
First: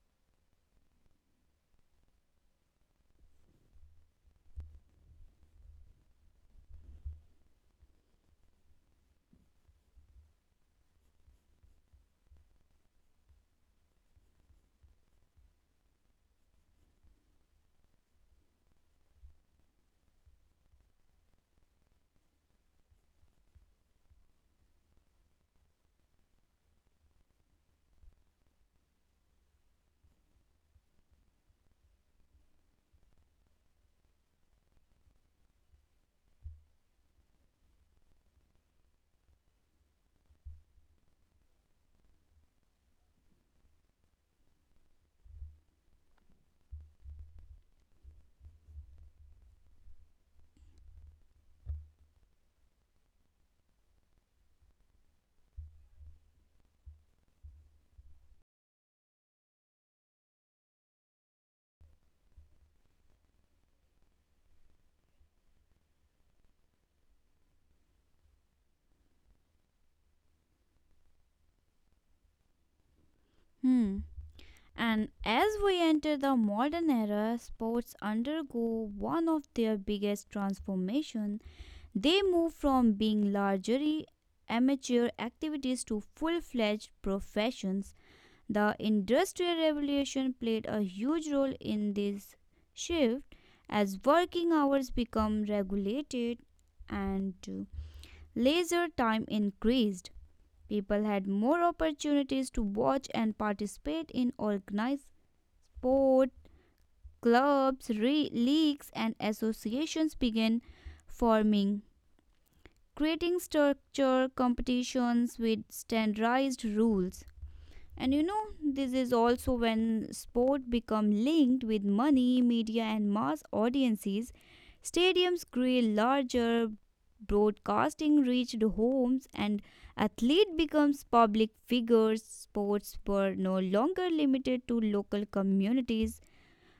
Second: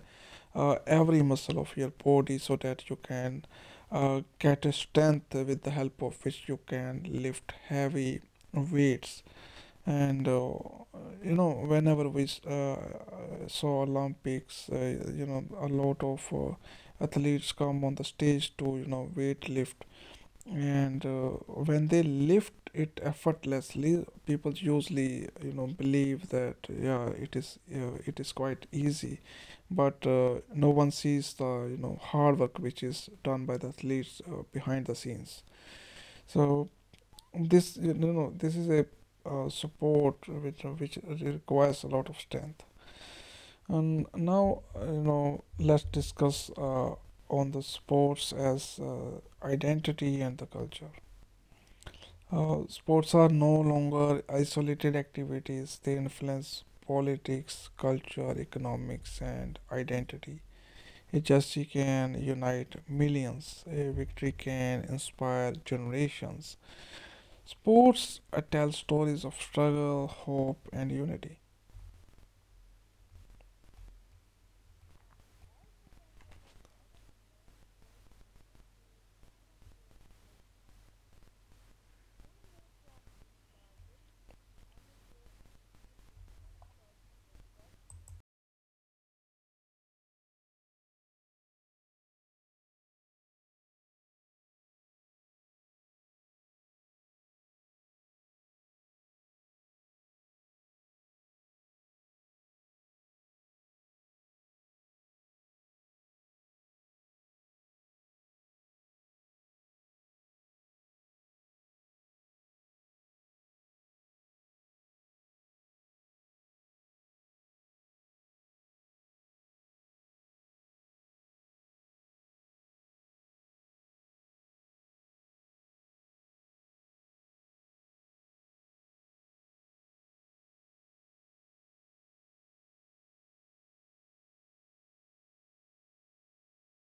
[SPEAKER 1] uh, every muscle of your body so that you can uh, get a strength with the help of which you can lift heavy weights. And uh, you know whenever we s- uh, saw olympics, uh, you know a lot of uh, athletes come on the stage to you know weight lift. And uh, when they lift it effortlessly, people usually you know believe that yeah it is uh, it is quite easy. But uh, no one sees the you know hard work which is done by the athletes uh, behind the scenes. So this uh, no no this is a uh, support which uh, which requires a lot of strength. And now uh, you know let's discuss uh, on the sports as uh, identity and the culture. Uh, sports are no longer isolated activities. They influence politics, culture, economics, and identity. A gesture can unite millions. A victory can inspire generations. Sports uh, tell stories of struggle, hope, and unity.
[SPEAKER 2] Hmm. And as we enter the modern era, sports undergo one of their biggest transformations. They move from being largely amateur activities to full fledged professions. The Industrial Revolution played a huge role in this shift as working hours become regulated and leisure time increased. People had more opportunities to watch and participate in organized sports clubs, re- leagues, and associations began forming, creating structure competitions with standardized rules. And you know, this is also when sport become linked with money, media, and mass audiences. Stadiums grew larger, broadcasting reached homes, and athlete becomes public figures. Sports were no longer limited to local communities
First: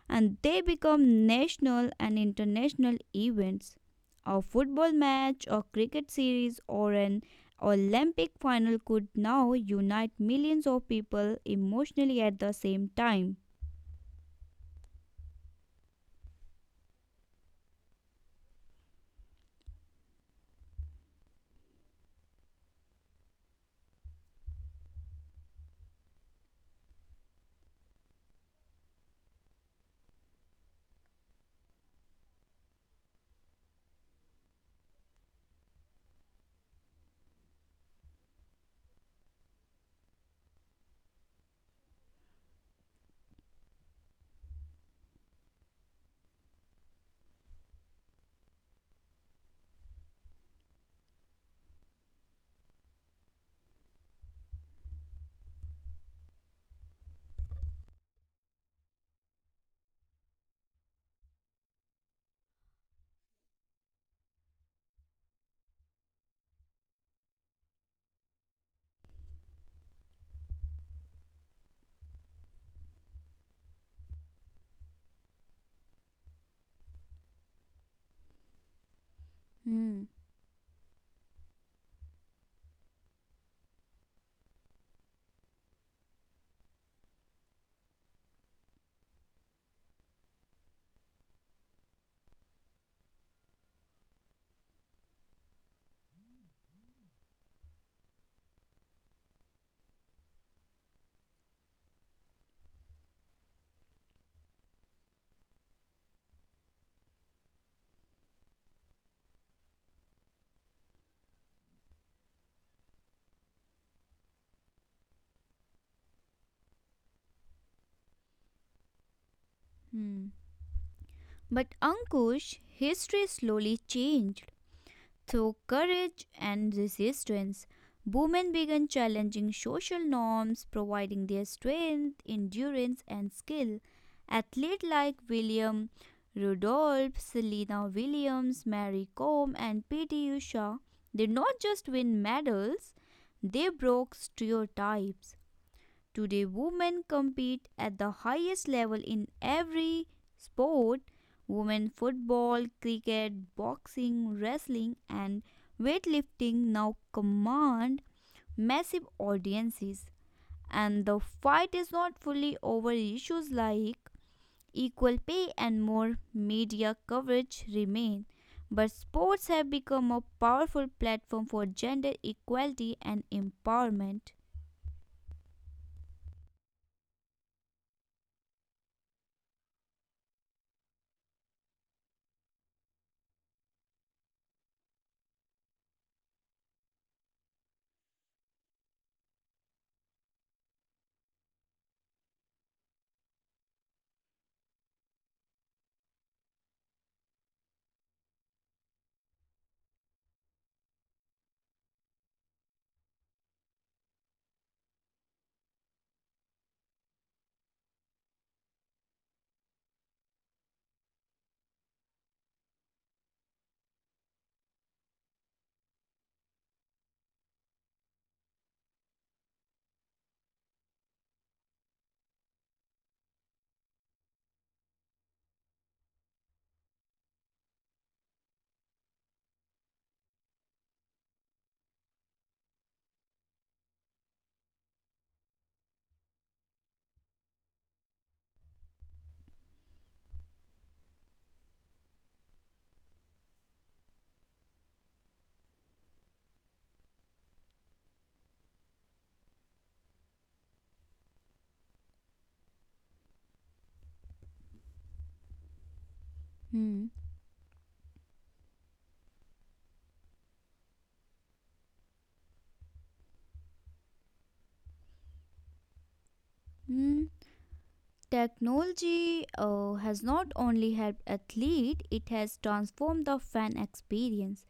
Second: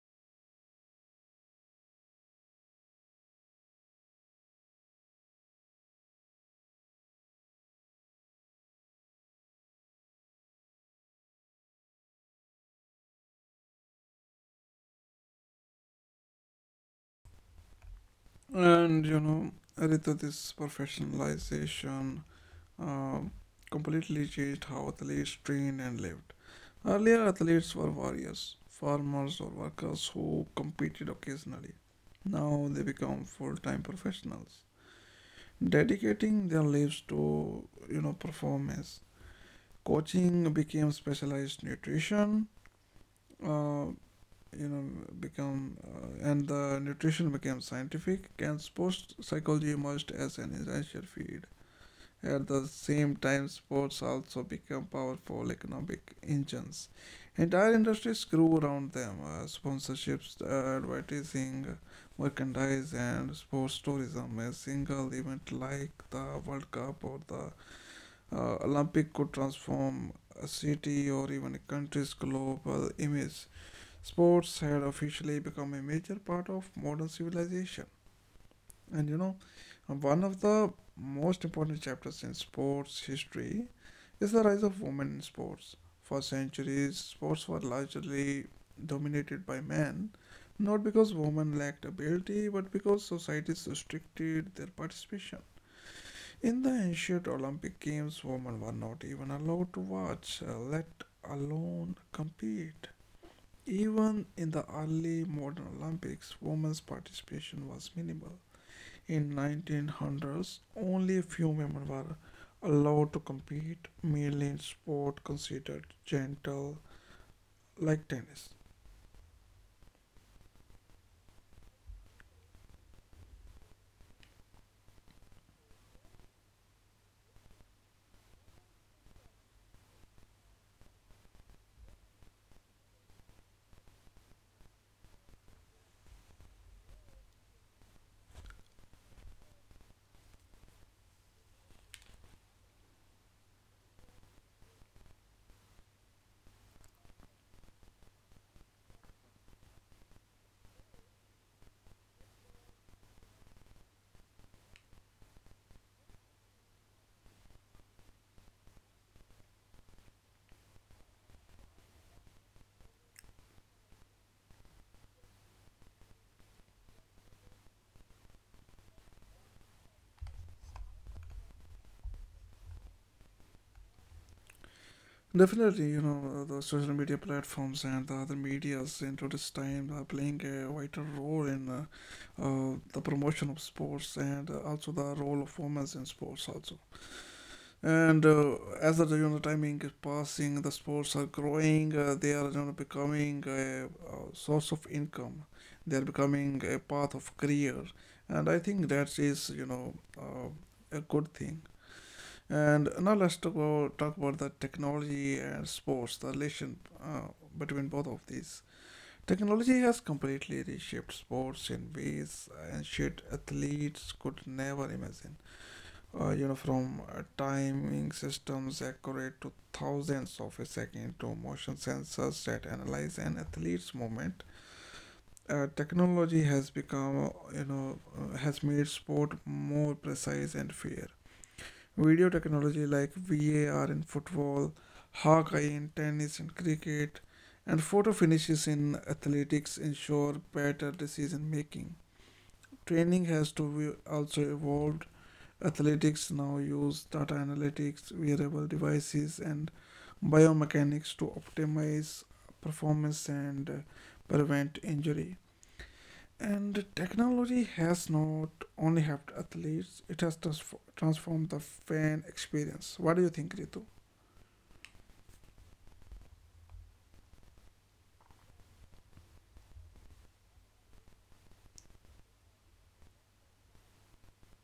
[SPEAKER 2] and they become national and international events. A football match, a cricket series, or an Olympic final could now unite millions of people emotionally at the same time.
[SPEAKER 1] And you know, Ritu, this professionalization uh, completely changed how athletes trained and lived. Earlier, athletes were warriors, farmers, or workers who competed occasionally. Now they become full-time professionals, dedicating their lives to you know performance. Coaching became specialized nutrition, uh, you know become uh, and the nutrition became scientific, and sports psychology emerged as an essential field. At the same time, sports also became powerful economic engines. Entire industries grew around them, uh, sponsorships, uh, advertising, merchandise, and sports tourism. A single event like the World Cup or the uh, Olympic could transform a city or even a country's global image. Sports had officially become a major part of modern civilization. And you know,
[SPEAKER 2] Hmm.
[SPEAKER 1] one of the most important chapters in sports history is the rise of women in sports. For centuries, sports were largely dominated by men, not because women lacked ability, but because societies restricted their participation. In the ancient Olympic Games, women were not even allowed to watch, uh, let alone compete. Even in the early modern Olympics, women's participation was minimal. In nineteen hundreds, only a few women were allowed to compete, mainly in sport considered gentle, like tennis.
[SPEAKER 2] Hmm. But Ankush, history slowly changed. Through courage and resistance, women began challenging social norms, providing their strength, endurance, and skill. Athletes like William Rudolph, Selena Williams, Mary Combe, and P T. Usha did not just win medals, they broke stereotypes. Today, women compete at the highest level in every sport women football, cricket, boxing, wrestling, and weightlifting now command massive audiences. And the fight is not fully over, issues like equal pay and more media coverage remain. But sports have become a powerful platform for gender equality and empowerment.
[SPEAKER 1] Definitely, you know, the social media platforms and the other medias into this time are playing a vital role in uh, uh, the promotion of sports, and uh, also the role of women in sports also. And uh, as the you know, timing is passing, the sports are growing. Uh, they are, you know, becoming a, a source of income. They are becoming a path of career, and I think that is, you know uh, a good thing. And now let's talk about, talk about the technology and sports, the relation uh, between both of these. Technology has completely reshaped sports in ways ancient athletes could never imagine. Uh, you know from uh, timing systems accurate to thousands of a second to motion sensors that analyze an athlete's movement, uh, technology has become, uh, you know uh, has made sport more precise and fair. Video technology like V A R in football, Hawkeye in tennis and cricket, and photo finishes in athletics ensure better decision making. Training has to be also evolved. Athletics now use data analytics, wearable devices, and biomechanics to optimize performance and uh, prevent injury. And
[SPEAKER 2] Hmm.
[SPEAKER 1] technology has not only helped athletes, it has transf- transformed the fan experience. What do you think, Ritu?
[SPEAKER 2] Hmm. Technology uh, has not only helped athletes, it has transformed the fan experience.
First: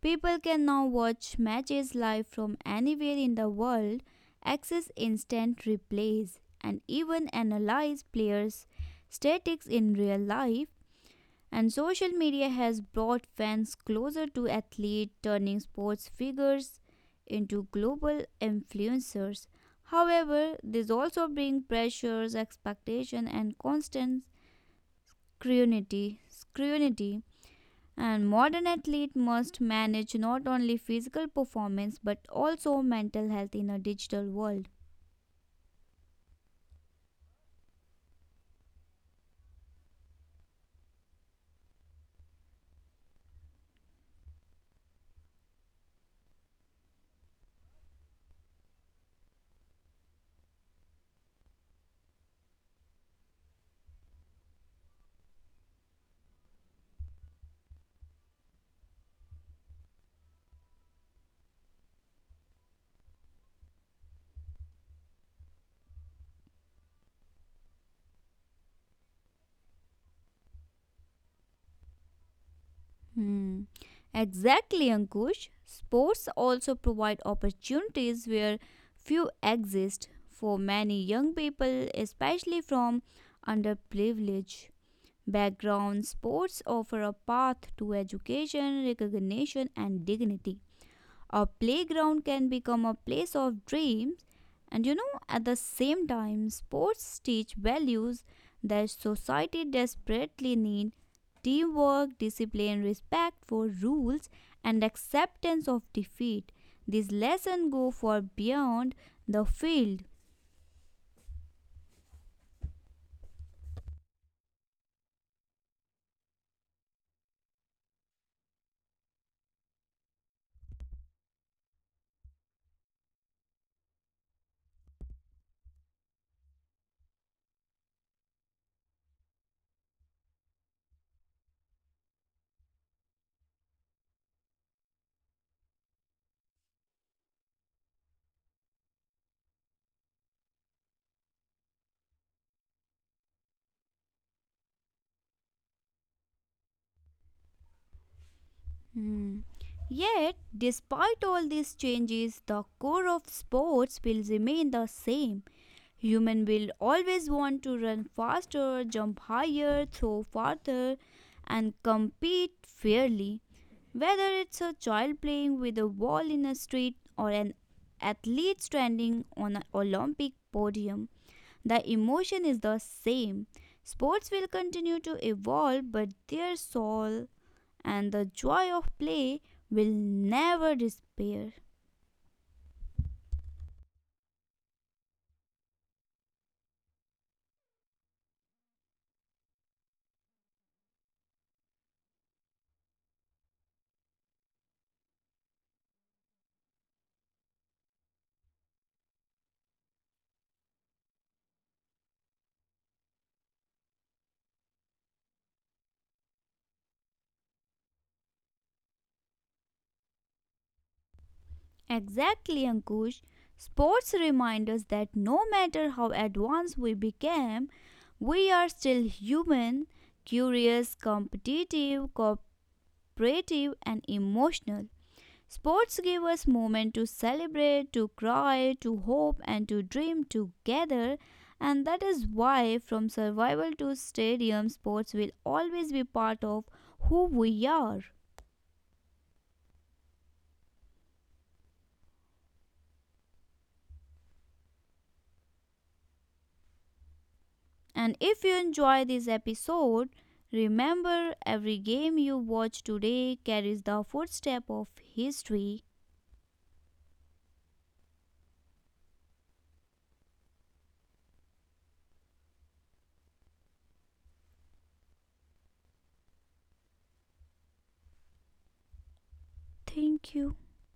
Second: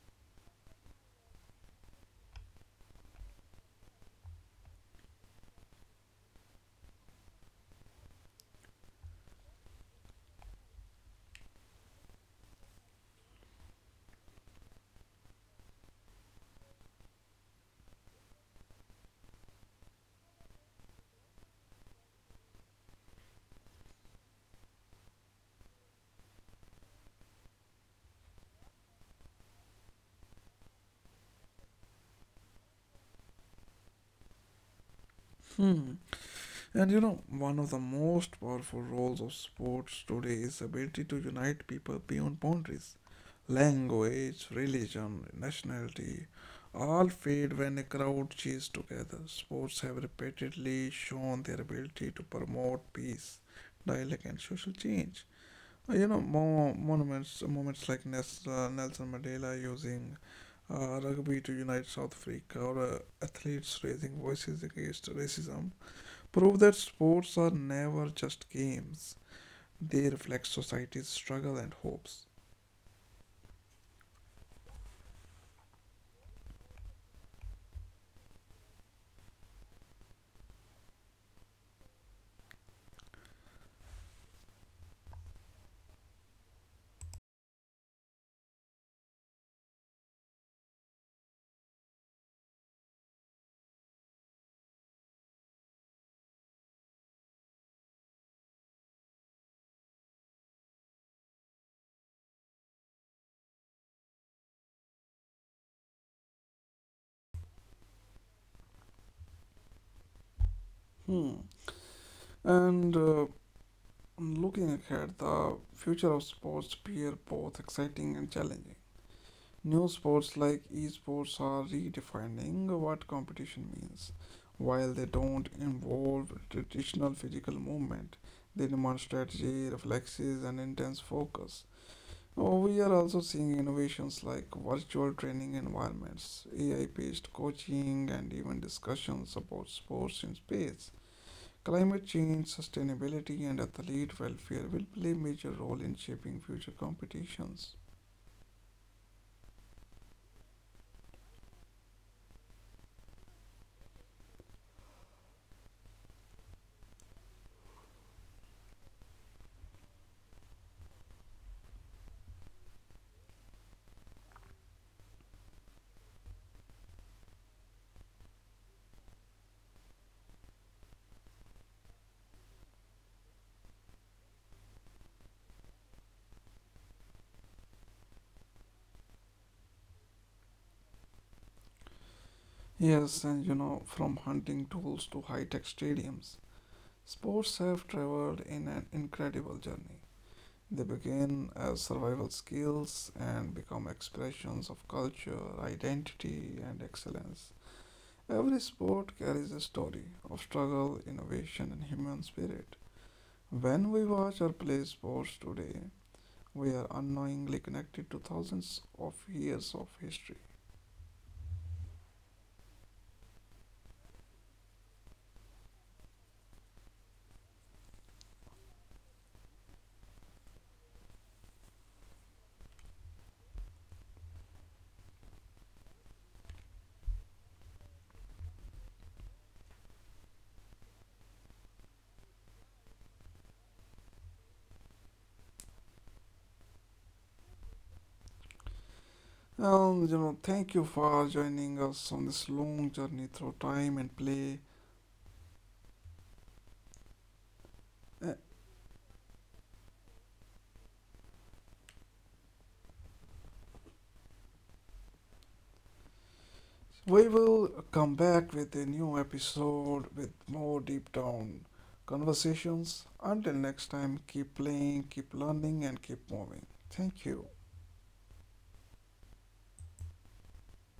[SPEAKER 2] People can now watch matches live from anywhere in the world, access instant replays, and even analyze players' statistics in real life. And social media has brought fans closer to athletes, turning sports figures into global influencers. However, these also bring pressures, expectation, and constant scrutiny. scrutiny. And modern athlete must manage not only physical performance but also mental health in a digital world.
[SPEAKER 1] Hmm. And you know, one of the most powerful roles of sports today is ability to unite people beyond boundaries. Language, religion, nationality all fade when a crowd cheers together. Sports have repeatedly shown their ability to promote peace, dialogue, and social change. Uh, You know, mo- monuments, moments like Nes- uh, Nelson Mandela using uh, rugby to unite South Africa, or uh, athletes raising voices against racism prove that sports are never just games, they reflect society's struggle and hopes.
[SPEAKER 2] Hmm. Exactly, Ankush. Sports also provide opportunities where few exist for many young people, especially from underprivileged backgrounds. Sports offer a path to education, recognition, and dignity. A playground can become a place of dreams, and you know, at the same time, sports teach values that society desperately needs teamwork, discipline, respect for rules, and acceptance of defeat. These lessons go far beyond the field.
[SPEAKER 1] Hmm. And uh, looking ahead, the future of sports appear both exciting and challenging. New sports like esports are redefining what competition means. While they don't involve traditional physical movement, they demand strategy, reflexes, and intense focus. Oh, we are also seeing innovations like virtual training environments, A I based coaching, and even discussions about sports in space. Climate change, sustainability, and athlete welfare will play major role in shaping future competitions.
[SPEAKER 2] Hmm. Yet, despite all these changes, the core of sports will remain the same. Human will always want to run faster, jump higher, throw farther, and compete fairly. Whether it's a child playing with a ball in a street or an athlete standing on an Olympic podium, the emotion is the same. Sports will continue to evolve, but their soul and the joy of play will never disappear.
[SPEAKER 1] Yes, and you know, from hunting tools to high tech stadiums, sports have traveled in an incredible journey. They begin as survival skills and become expressions of culture, identity, and excellence. Every sport carries a story of struggle, innovation, and human spirit. When we watch or play sports today, we are unknowingly connected to thousands of years of history.
[SPEAKER 2] Exactly, Ankush. Sports remind us that no matter how advanced we became, we are still human, curious, competitive, cooperative, and emotional. Sports give us moments to celebrate, to cry, to hope, and to dream together. And that is why, from survival to stadium, sports will always be part of who we are.
[SPEAKER 1] And you know, thank you for joining us on this long journey through time and play.
[SPEAKER 2] And
[SPEAKER 1] Uh,
[SPEAKER 2] if you enjoy this episode, remember every game you watch today carries the footstep of history.
[SPEAKER 1] We will come back with a new episode with more deep down conversations. Until next time, keep playing, keep learning, and keep moving. Thank you.
[SPEAKER 2] Thank you.